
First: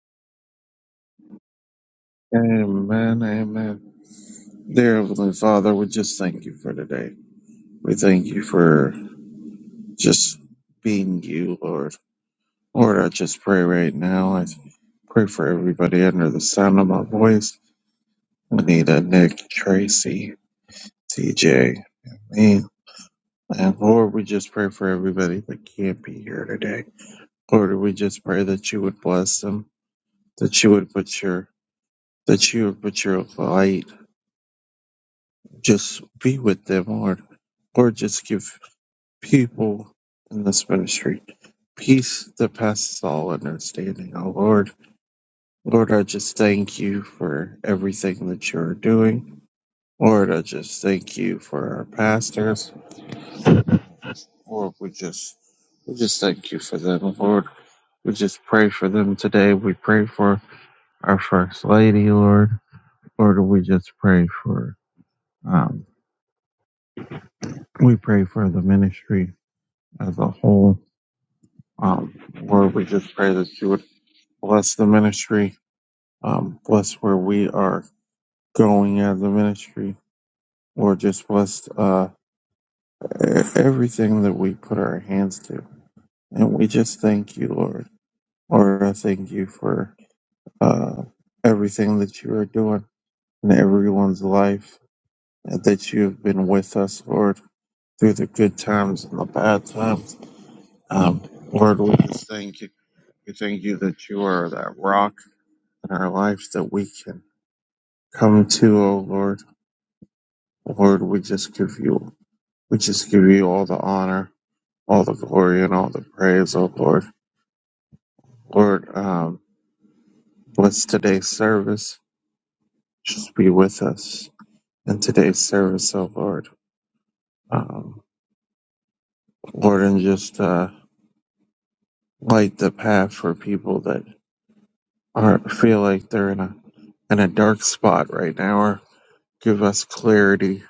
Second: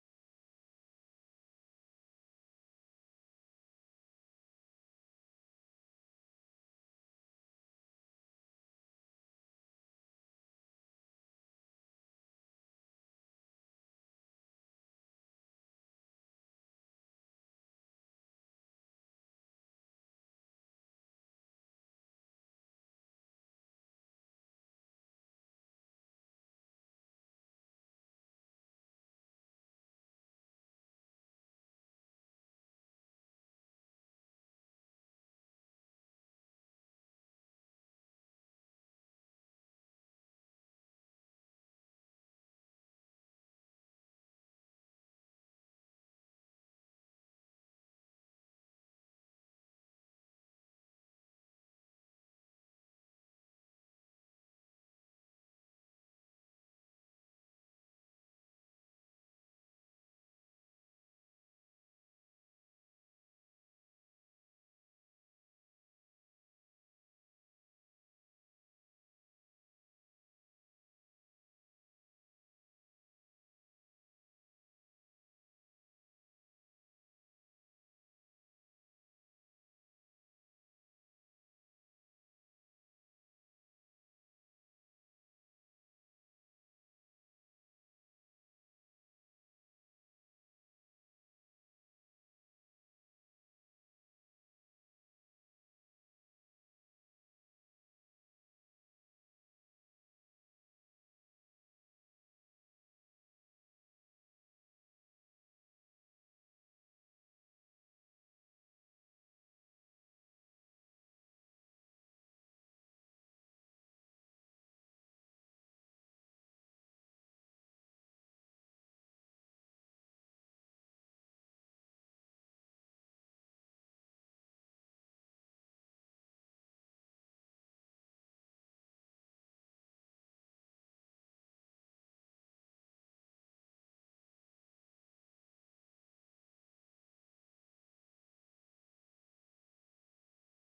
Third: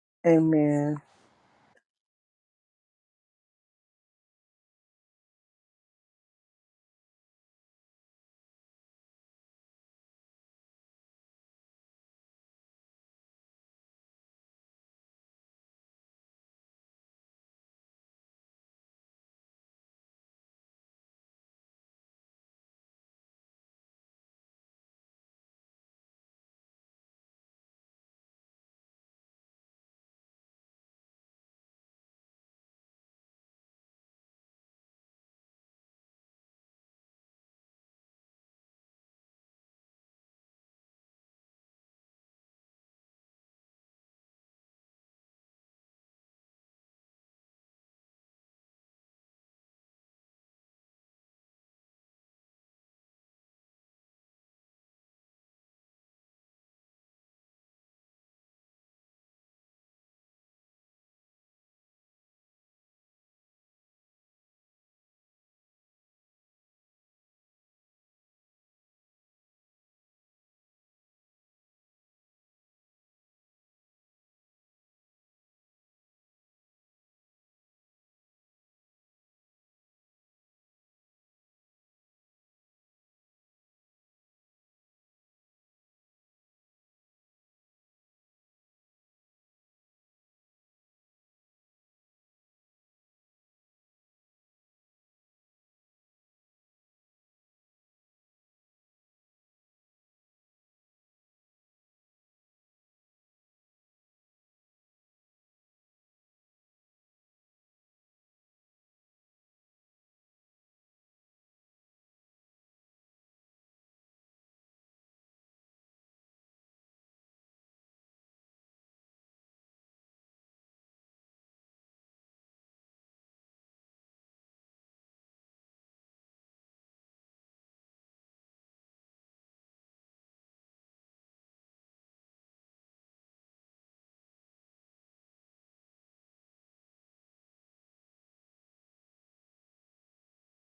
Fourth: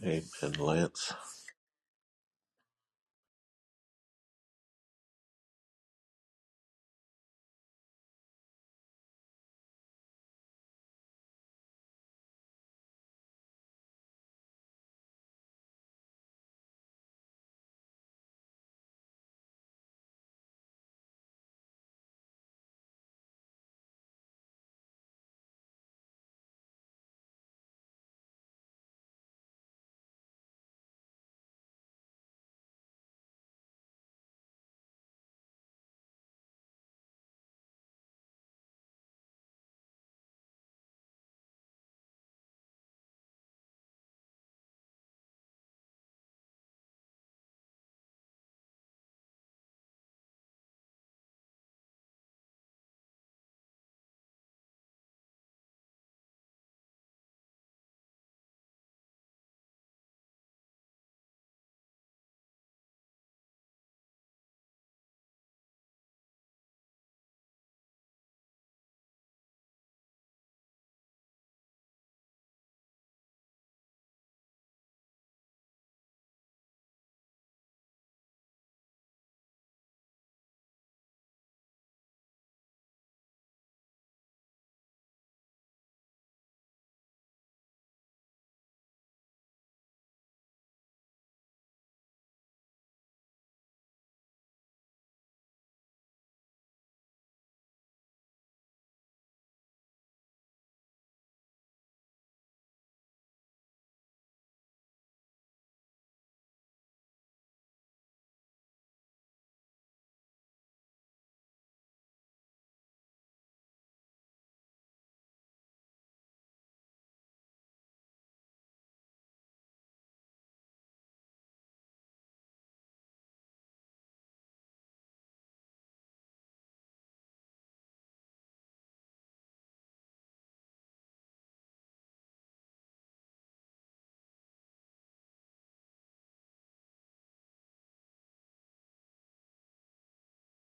Speaker 1: Amen,
Speaker 3: Amen.
Speaker 1: Lance.
Speaker 2: Amen, amen. Dear Heavenly Father, we just thank you for today. We thank you for just being you, Lord. Lord, I just pray right now. I pray for everybody under the sound of my voice. Anita, Nick, Tracy, TJ, and me. And Lord, we just pray for everybody that can't be here today. Lord, we just pray that you would bless them, that you would put your that you would put your light. Just be with them, Lord. Lord, just give people in this ministry. Peace that passes all understanding. Oh Lord, Lord, I just thank you for everything that you're doing. Lord, I just thank you for our pastors. Lord, we just, we just thank you for them. Lord, we just pray for them today. We pray for our first lady, Lord. Lord, we just pray for, um, we pray for the ministry as a whole. Um, Lord, we just pray that you would bless the ministry um, bless where we are going as a ministry. Lord, just bless uh, e- everything that we put our hands to. And we just thank you, Lord. Lord, I thank you for uh, everything that you are doing in everyone's life, and that you have been with us, Lord, through the good times and the bad times. Um, Lord, we just thank you. We thank you that you are that rock in our life that we can come to, oh Lord. Lord, we just give you We just give you all the honor, all the glory, and all the praise, O Lord. Lord, um, bless today's service. Just be with us in today's service, O Lord. Um, Lord, and just uh, light the path for people that are feel like they're in a in a dark spot right now, or give us clarity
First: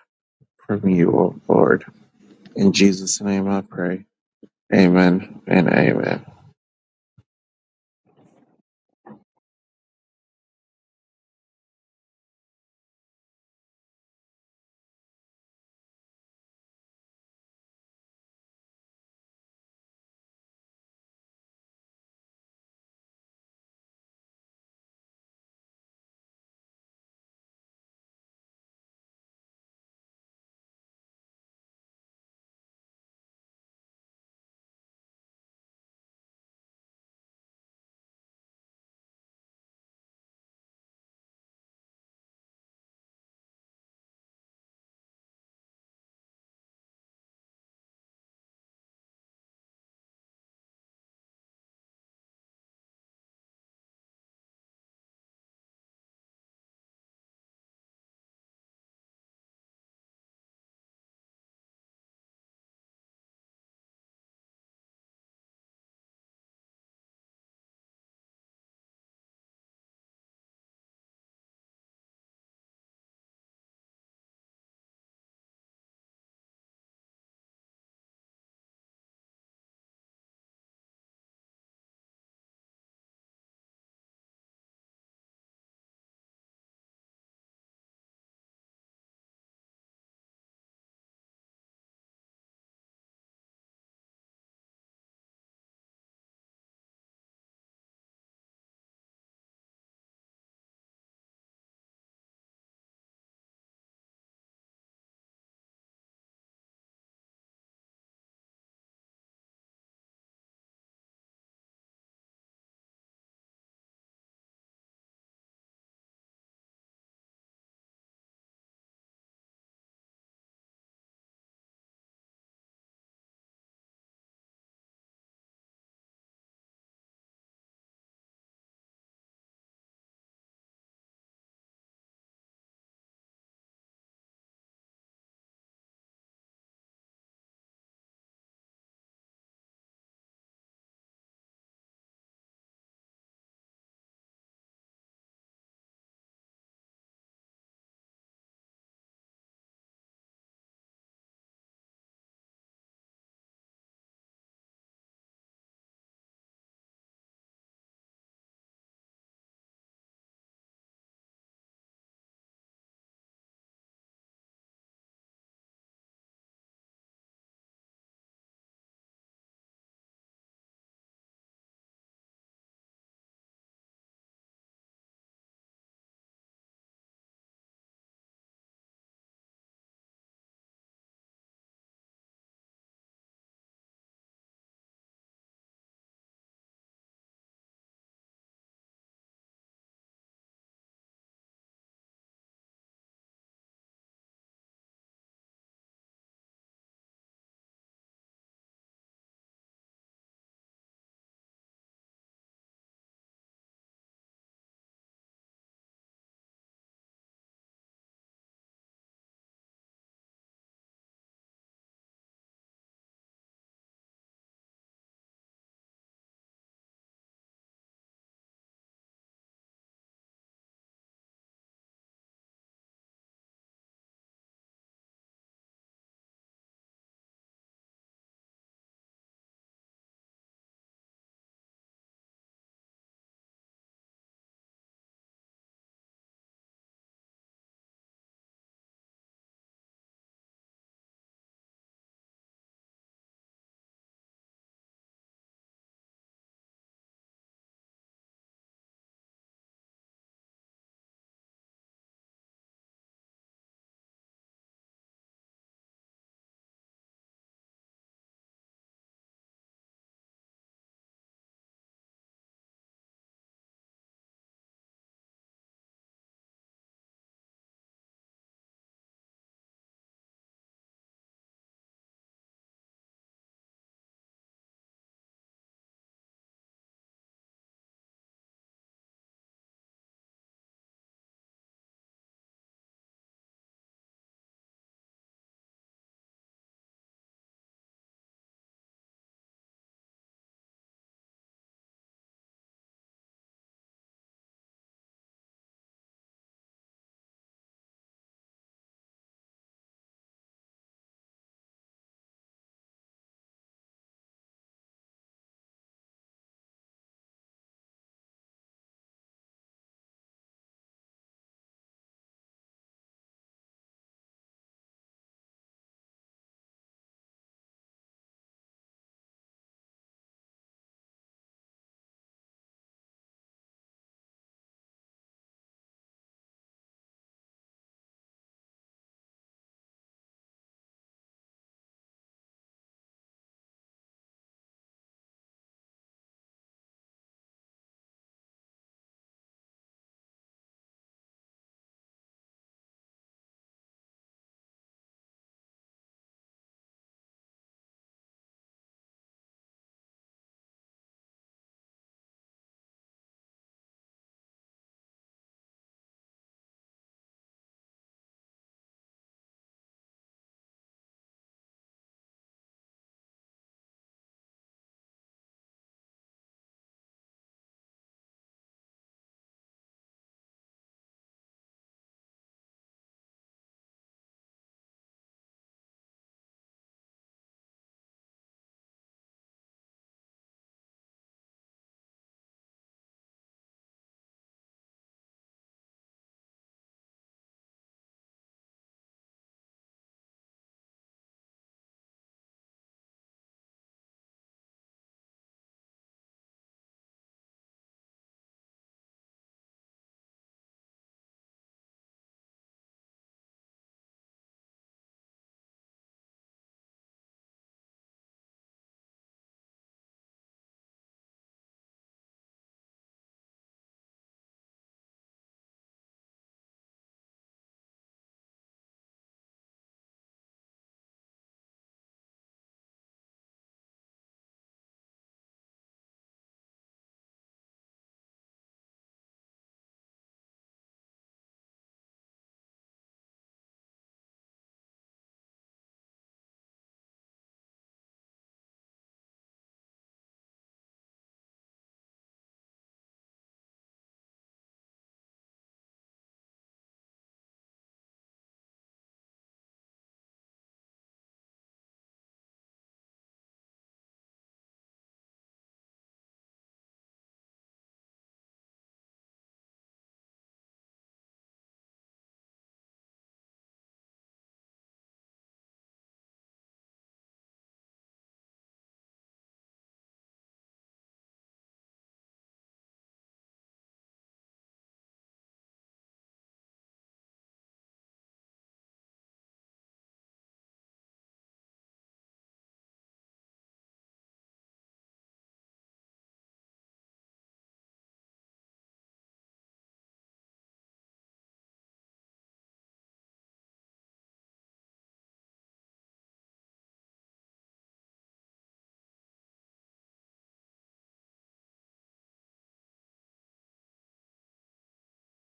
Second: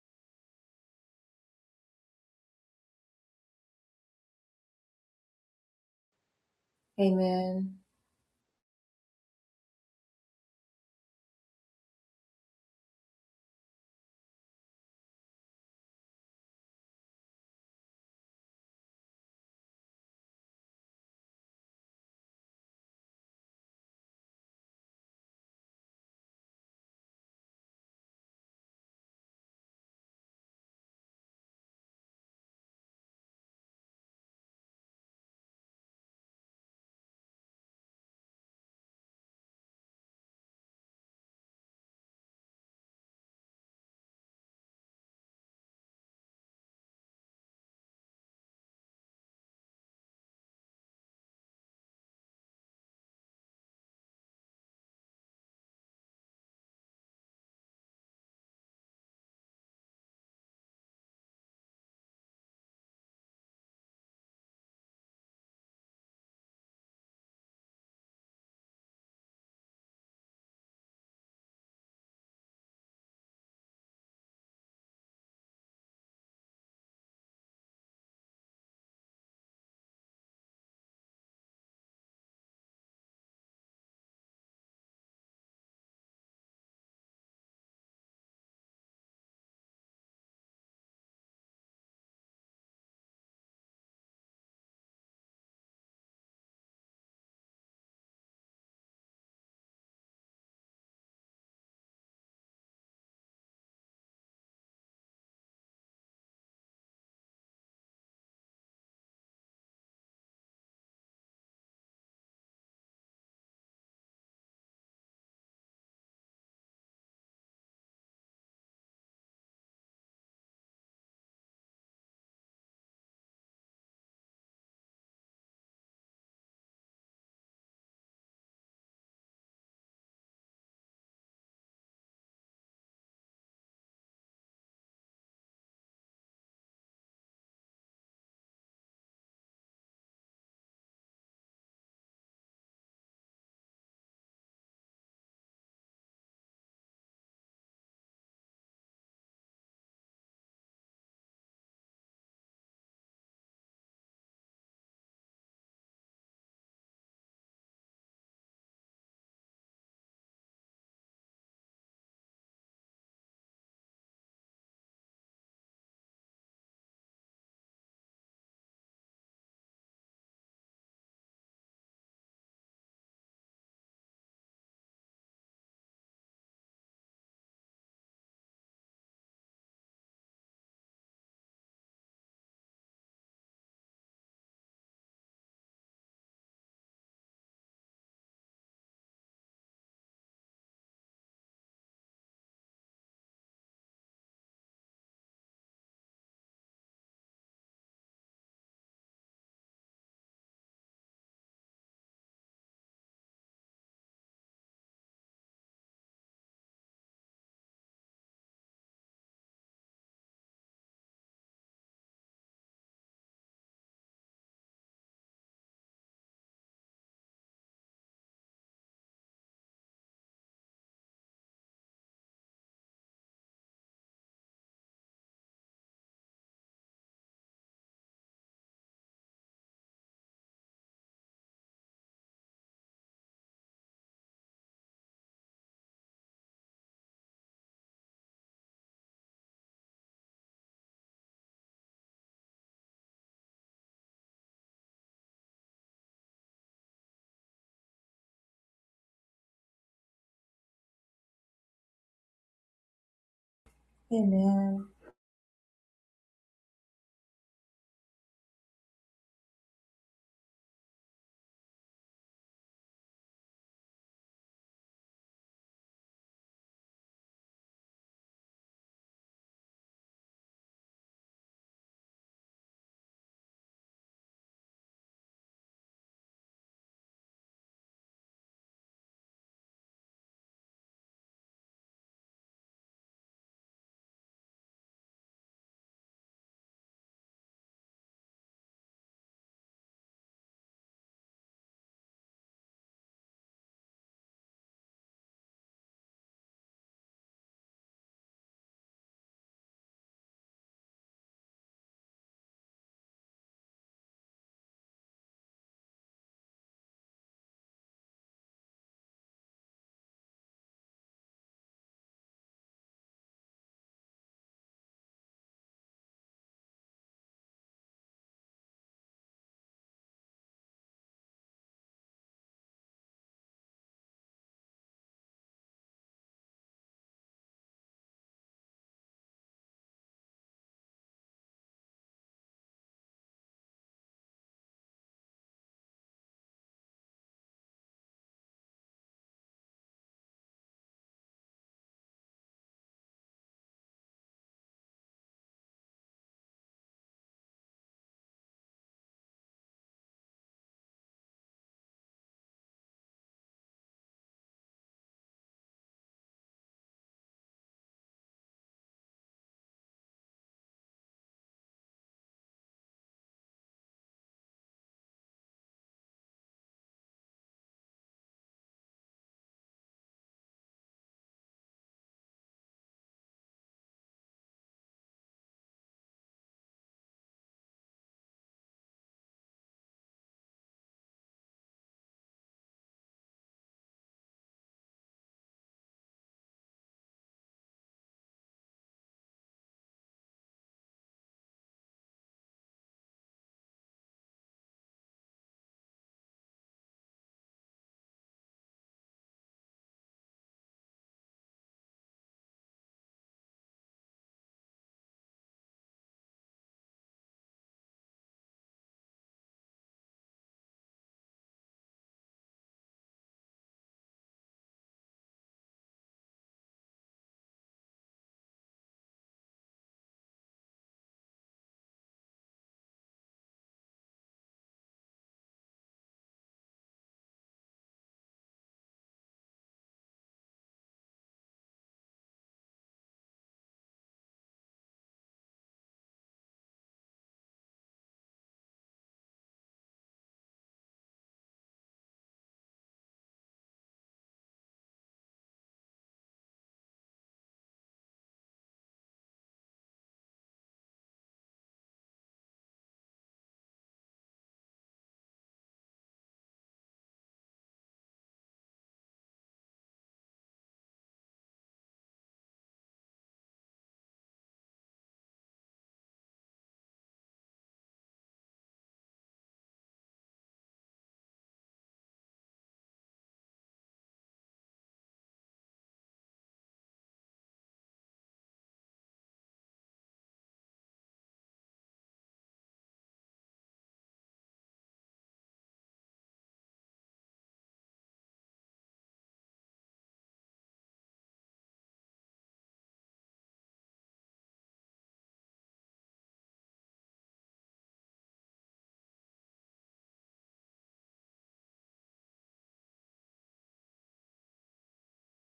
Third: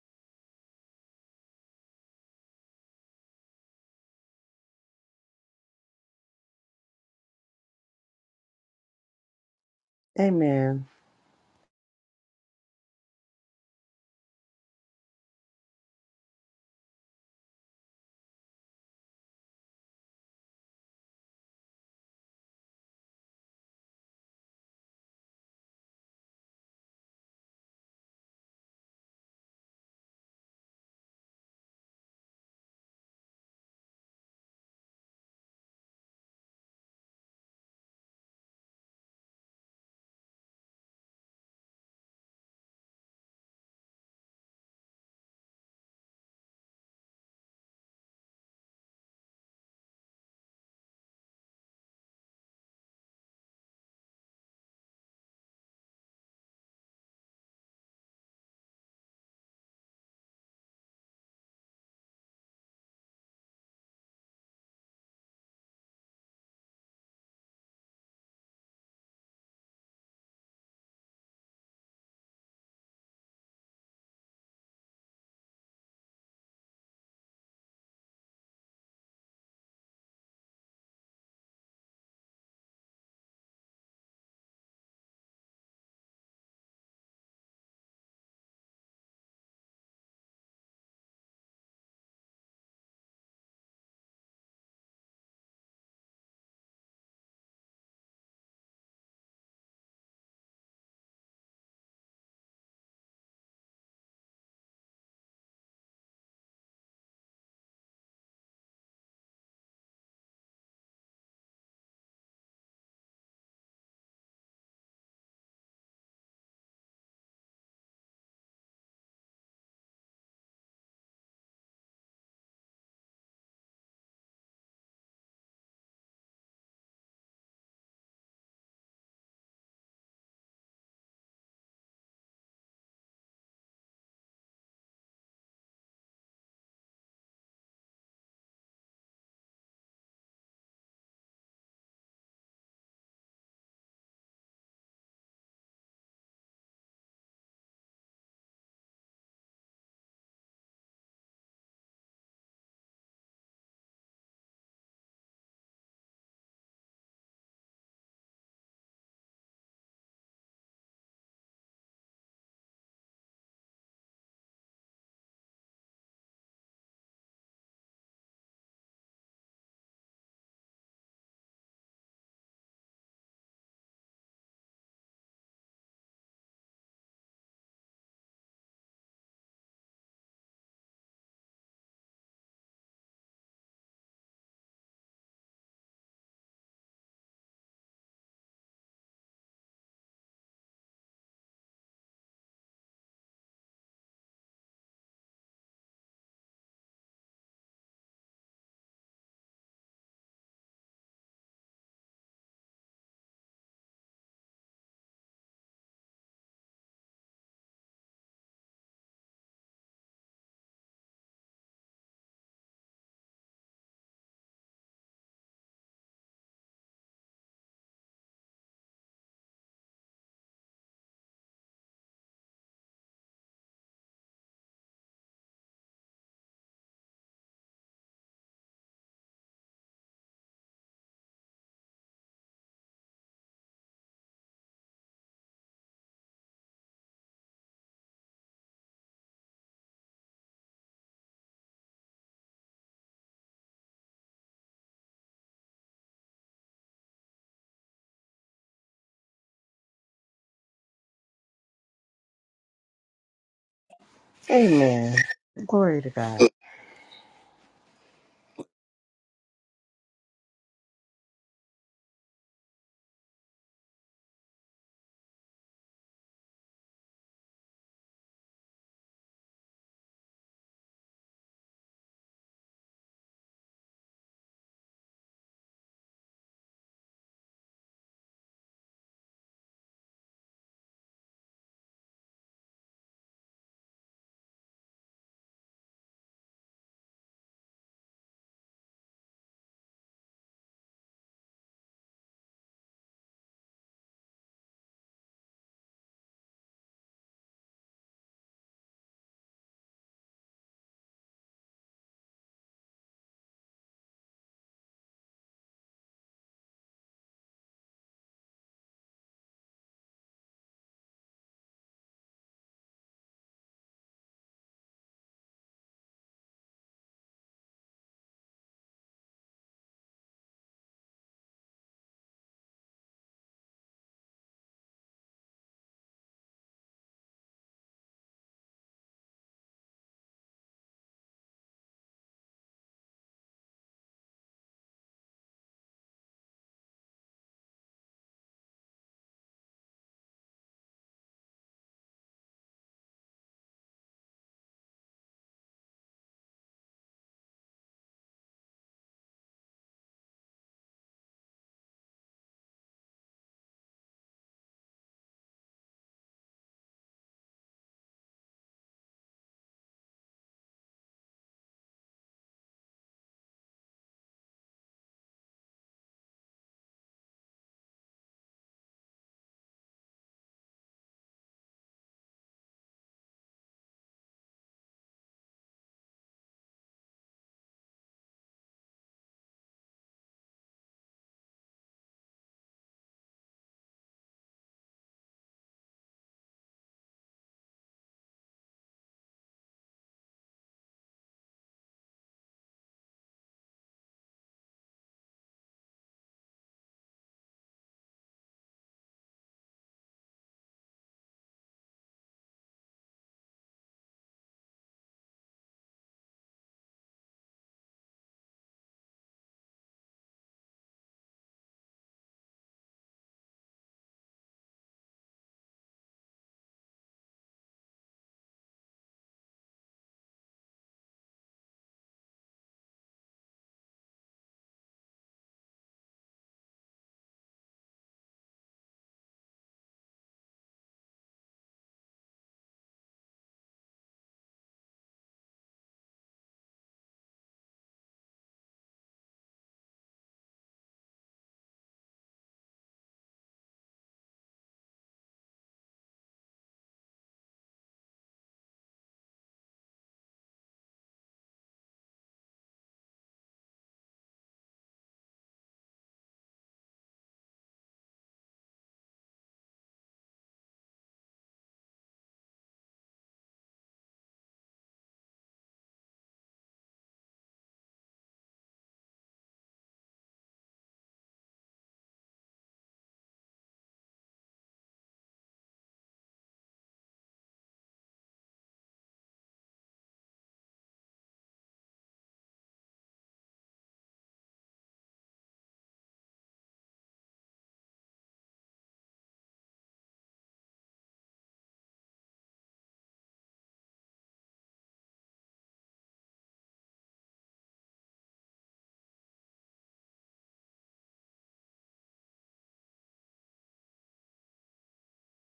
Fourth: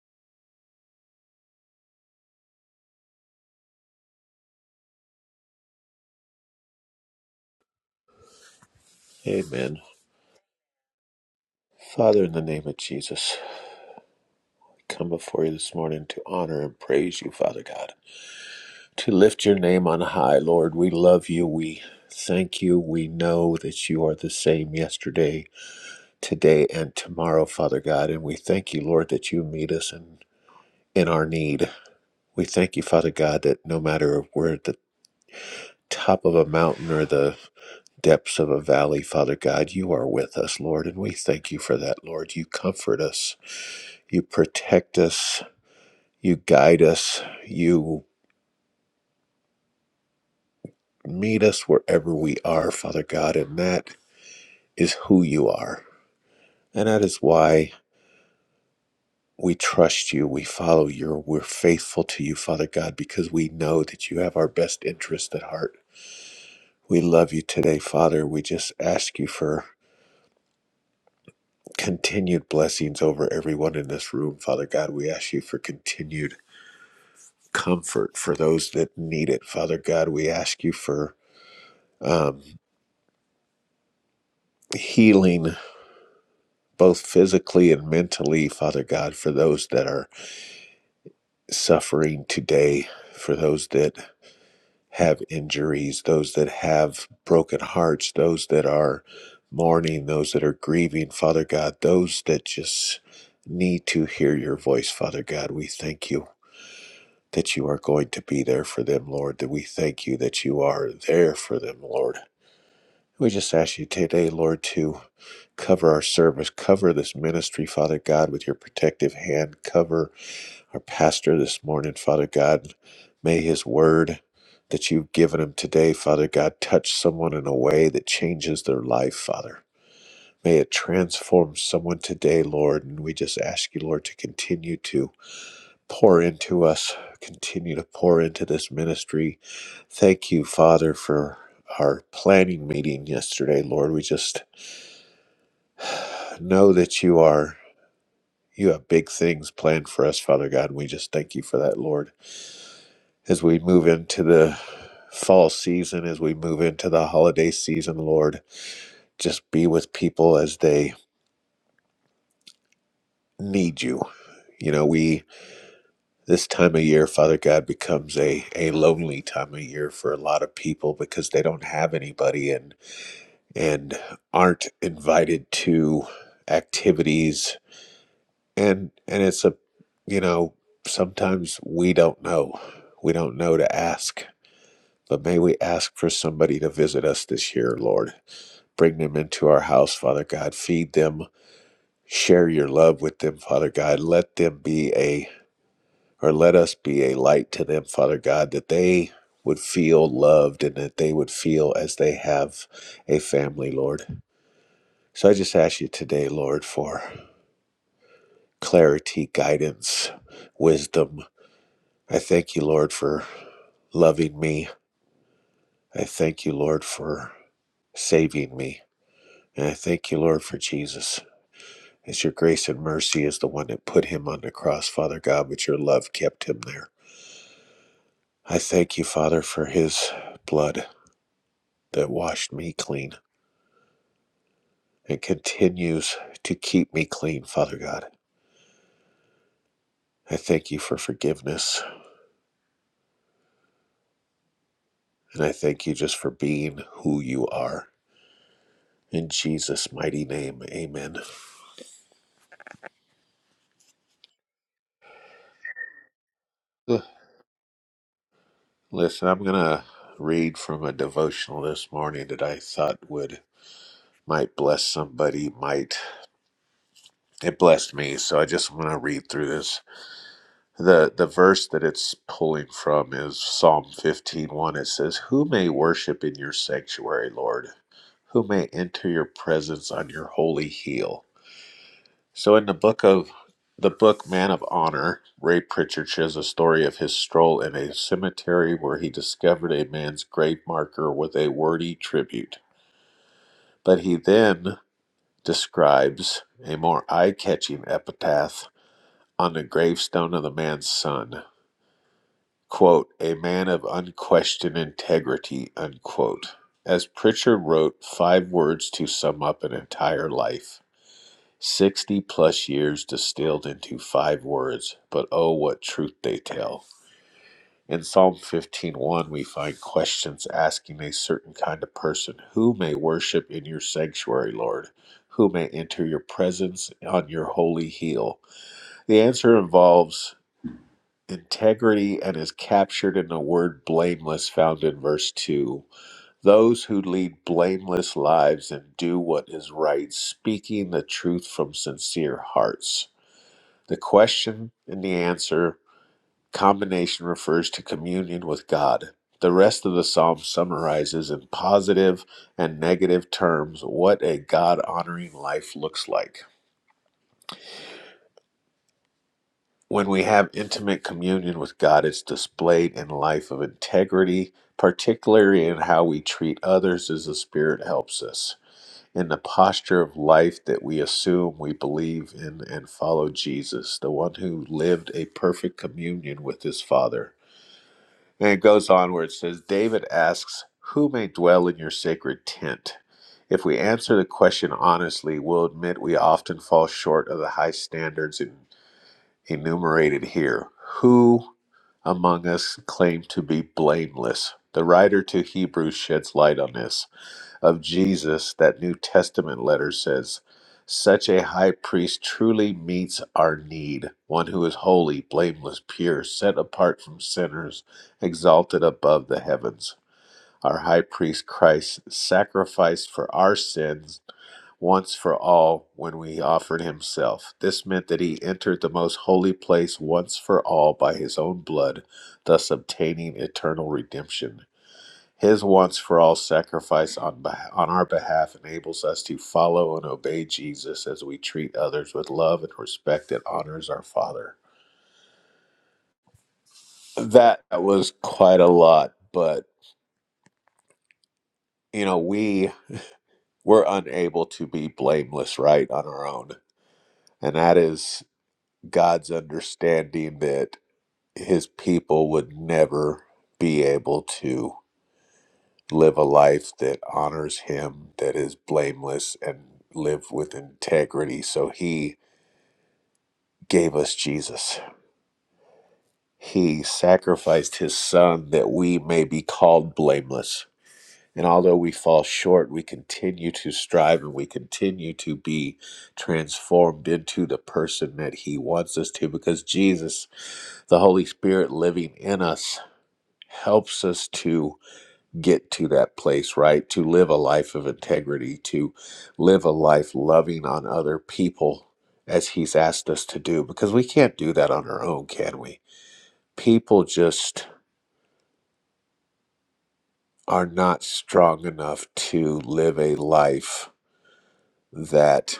Speaker 2: from you, O Lord. In Jesus' name, I pray. Amen and amen.
Speaker 1: Amen.
Speaker 3: Amen.
Speaker 1: Father, in the name of Jesus, we come before you this morning to honor and praise you, Father God, to lift your name on high. Lord, we love you. We thank you. We know that you are the same yesterday, today and tomorrow, Father God. And we thank you, Lord, that you meet us in, in our need. We thank you, Father God, that no matter if we're at the top of a mountain or the depths of a valley, Father God, you are with us, Lord. And we thank you for that, Lord. You comfort us, you protect us, you guide us, you meet us wherever we are, Father God. And that is who you are. And that is why. We trust you. We follow you. We're faithful to you, Father God, because we know that you have our best interest at heart. We love you today, Father. We just ask you for continued blessings over everyone in this room, Father God. We ask you for continued comfort for those that need it, Father God. We ask you for um, healing, both physically and mentally, Father God, for those that are suffering today, for those that have injuries, those that have broken hearts, those that are mourning, those that are grieving, Father God, those that just need to hear your voice, Father God. We thank you that you are going to be there for them, Lord. That we thank you that you are there for them, Lord. We just ask you today, Lord, to cover our service, cover this ministry, Father God, with your protective hand, cover our pastor this morning, Father God. May his word that you've given him today, Father God, touch someone in a way that changes their life, Father. May it transform someone today, Lord. And we just ask you, Lord, to continue to pour into us, continue to pour into this ministry. Thank you, Father, for our planning meeting yesterday, Lord. We just know that you are. You have big things planned for us, Father God, and we just thank you for that, Lord. as we move into the fall season, as we move into the holiday season, Lord, just be with people as they need you. You know, we, this time of year, Father God, becomes a, a lonely time of year for a lot of people because they don't have anybody and, and aren't invited to activities. And, and it's a, you know, sometimes we don't know. We don't know to ask, but may we ask for somebody to visit us this year, Lord Bring them into our house, Father God. Feed them. Share your love with them, Father God. Let them be a, or let us be a light to them, Father God, that they would feel loved and that they would feel as they have a family, Lord. So I just ask you today, Lord, for clarity, guidance, wisdom. I thank you, Lord, for loving me. I thank you, Lord, for saving me. And I thank you, Lord, for Jesus. As your grace and mercy is the one that put him on the cross, Father God, but your love kept him there. I thank you, Father, for his blood that washed me clean and continues to keep me clean, Father God. I thank you for forgiveness, and I thank you just for being who you are. In Jesus' mighty name, amen.
Speaker 3: Amen. Glory to God.
Speaker 1: Listen, I'm going to read from a devotional this morning that I thought would might bless somebody, might. It blessed me, so I just want to read through this. the the verse that it's pulling from is Psalm fifteen one. it says who may worship in your sanctuary lord who may enter your presence on your holy hill?" so in the book of the book Man of Honor Ray Pritchard shares a story of his stroll in a cemetery where he discovered a man's grave marker with a wordy tribute but he then describes a more eye-catching epitaph on the gravestone of the man's son quote, a man of unquestioned integrity, unquote. As Pritchard wrote, five words to sum up an entire life. 60 plus years distilled into five words, but oh, what truth they tell. In Psalm fifteen, one we find questions asking a certain kind of person, who may worship in your sanctuary, Lord? Who may enter your presence on your holy hill? The answer involves Integrity and is captured in the word blameless found in verse 2. Those who lead blameless lives and do what is right, speaking the truth from sincere hearts. The question and the answer combination refers to communion with God. The rest of the psalm summarizes in positive and negative terms what a God honoring life looks like. When we have intimate communion with God, it's displayed in life of integrity, particularly in how we treat others as the Spirit helps us, in the posture of life that we assume we believe in and follow Jesus, the one who lived a perfect communion with his Father. And it goes on where it says, David asks, Who may dwell in your sacred tent? If we answer the question honestly, we'll admit we often fall short of the high standards and enumerated here. Who among us claim to be blameless? The writer to Hebrews sheds light on this. Of Jesus, that New Testament letter says, such a high priest truly meets our need, one who is holy, blameless, pure, set apart from sinners, exalted above the heavens. Our high priest Christ sacrificed for our sins once for all when we offered himself. This meant that he entered the most holy place once for all by his own blood, thus obtaining eternal redemption. His once for all sacrifice on, on our behalf enables us to follow and obey Jesus as we treat others with love and respect that honors our Father. That was quite a lot, but you know, we we're unable to be blameless, right, on our own. And that is God's understanding that his people would never be able to live a life that honors him, that is blameless, and live with integrity. So he gave us Jesus. He sacrificed his son that we may be called blameless And although we fall short, we continue to strive and we continue to be transformed into the person that He wants us to because Jesus, the Holy Spirit living in us, helps us to get to that place, right? To live a life of integrity, to live a life loving on other people as He's asked us to do because we can't do that on our own, can we? People just are not strong enough to live a life that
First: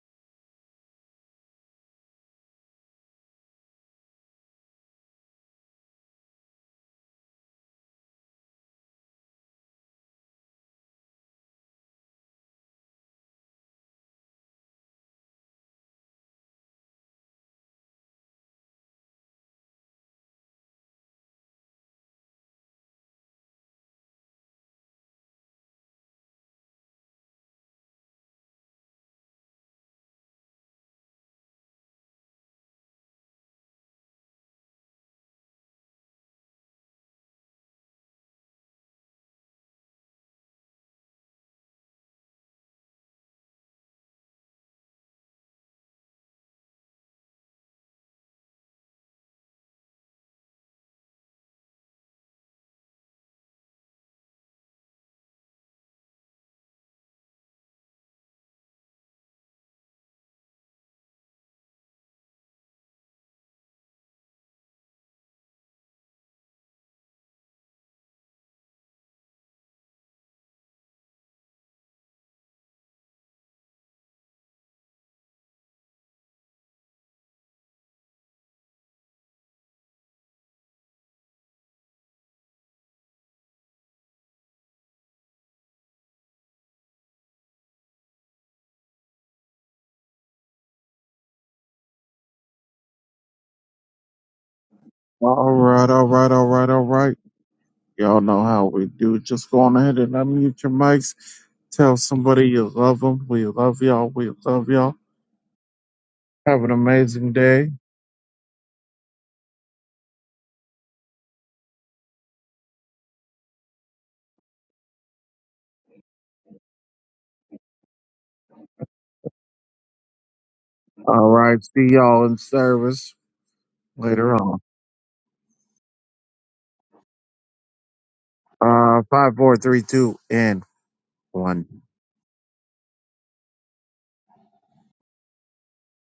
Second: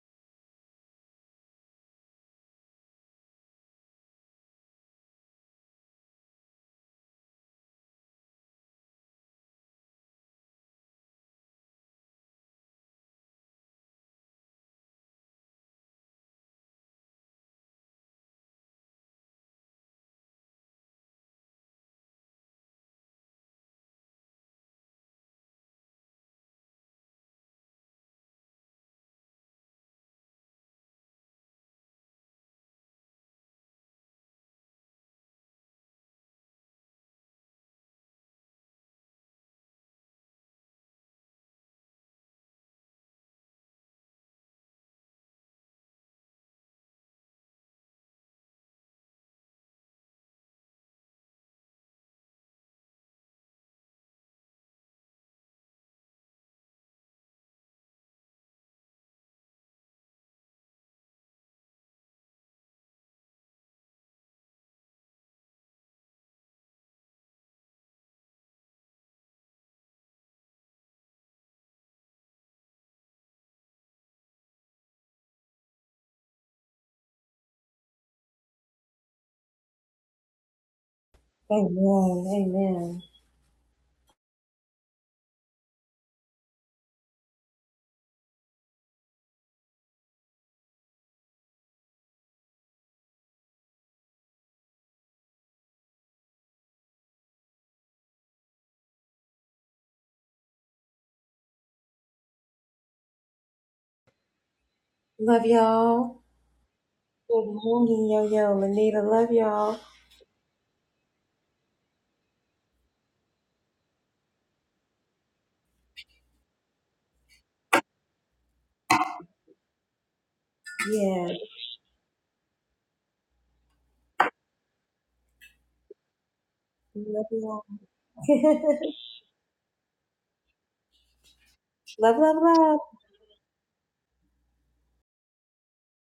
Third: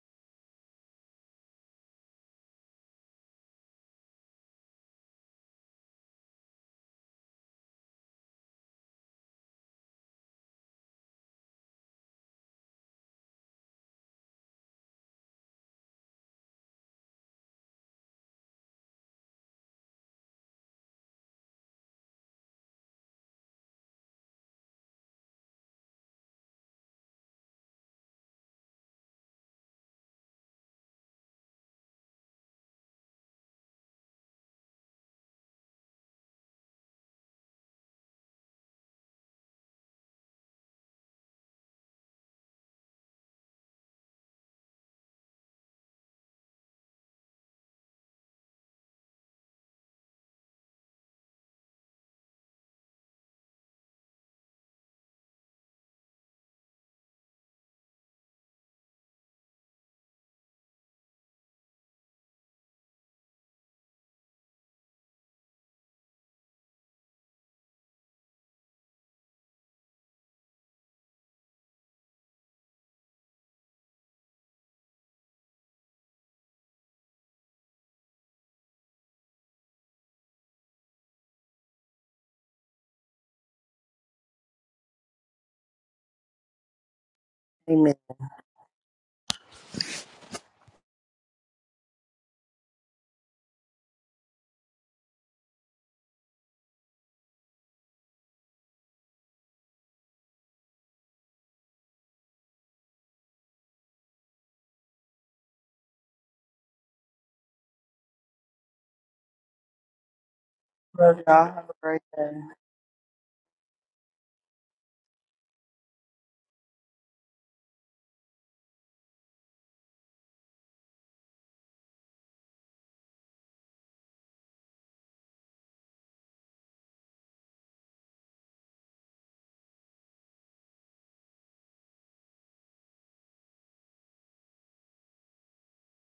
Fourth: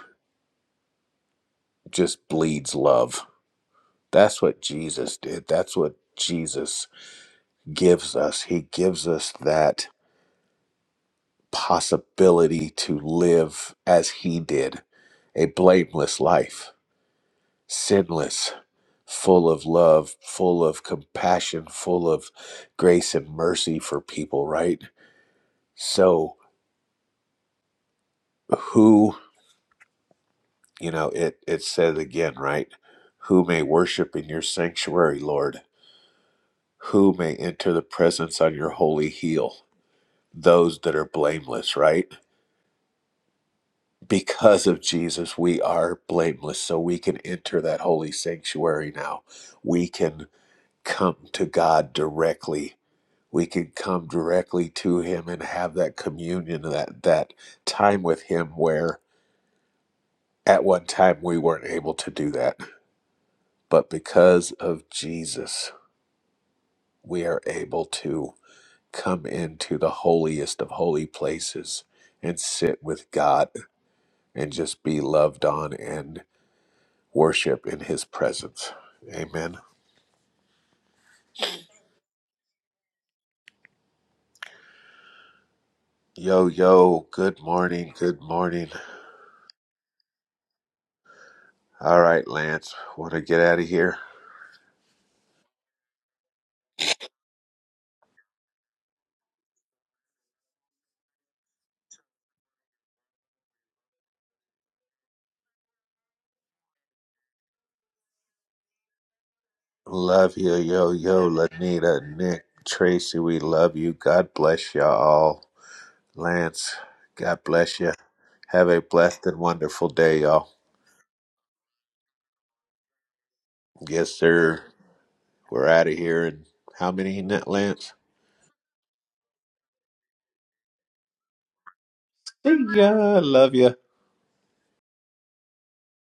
Speaker 1: just bleeds love. That's what Jesus did. That's what Jesus gives us. He gives us that possibility to live as He did a blameless life, sinless, full of love, full of compassion, full of grace and mercy for people, right? So, who, you know, it, it says again, right? Who may worship in your sanctuary, Lord? Who may enter the presence on your holy hill? those that are blameless, right? Because of Jesus, we are blameless. So we can enter that holy sanctuary now. We can come to God directly. We can come directly to Him and have that communion, that, that time with Him where at one time we weren't able to do that. But because of Jesus, we are able to come into the holiest of holy places and sit with God and just be loved on. and. worship in his presence. Amen. Yo, yo, good morning,
Speaker 3: Amen.
Speaker 1: good morning. All right, Lance, want to get out of here?
Speaker 2: All right, all right, all right, all right. Y'all know how we do. Just go on ahead and unmute your mics. Tell somebody you love them. We love y'all. We love y'all. Have an amazing day.
Speaker 1: Love you, yo,
Speaker 3: Love
Speaker 1: yo,
Speaker 3: y'all. Have a
Speaker 1: Lanita,
Speaker 3: great day.
Speaker 1: Nick, Tracy, we love you. God bless y'all all. Lance, God bless you. Have a blessed and wonderful day, y'all.
Speaker 2: All right. See y'all in service
Speaker 1: Yes,
Speaker 2: later on.
Speaker 1: sir. We're out of here. And how many, Lance?
Speaker 2: Uh, five, four, three, two, and one.
Speaker 1: See ya. Love you.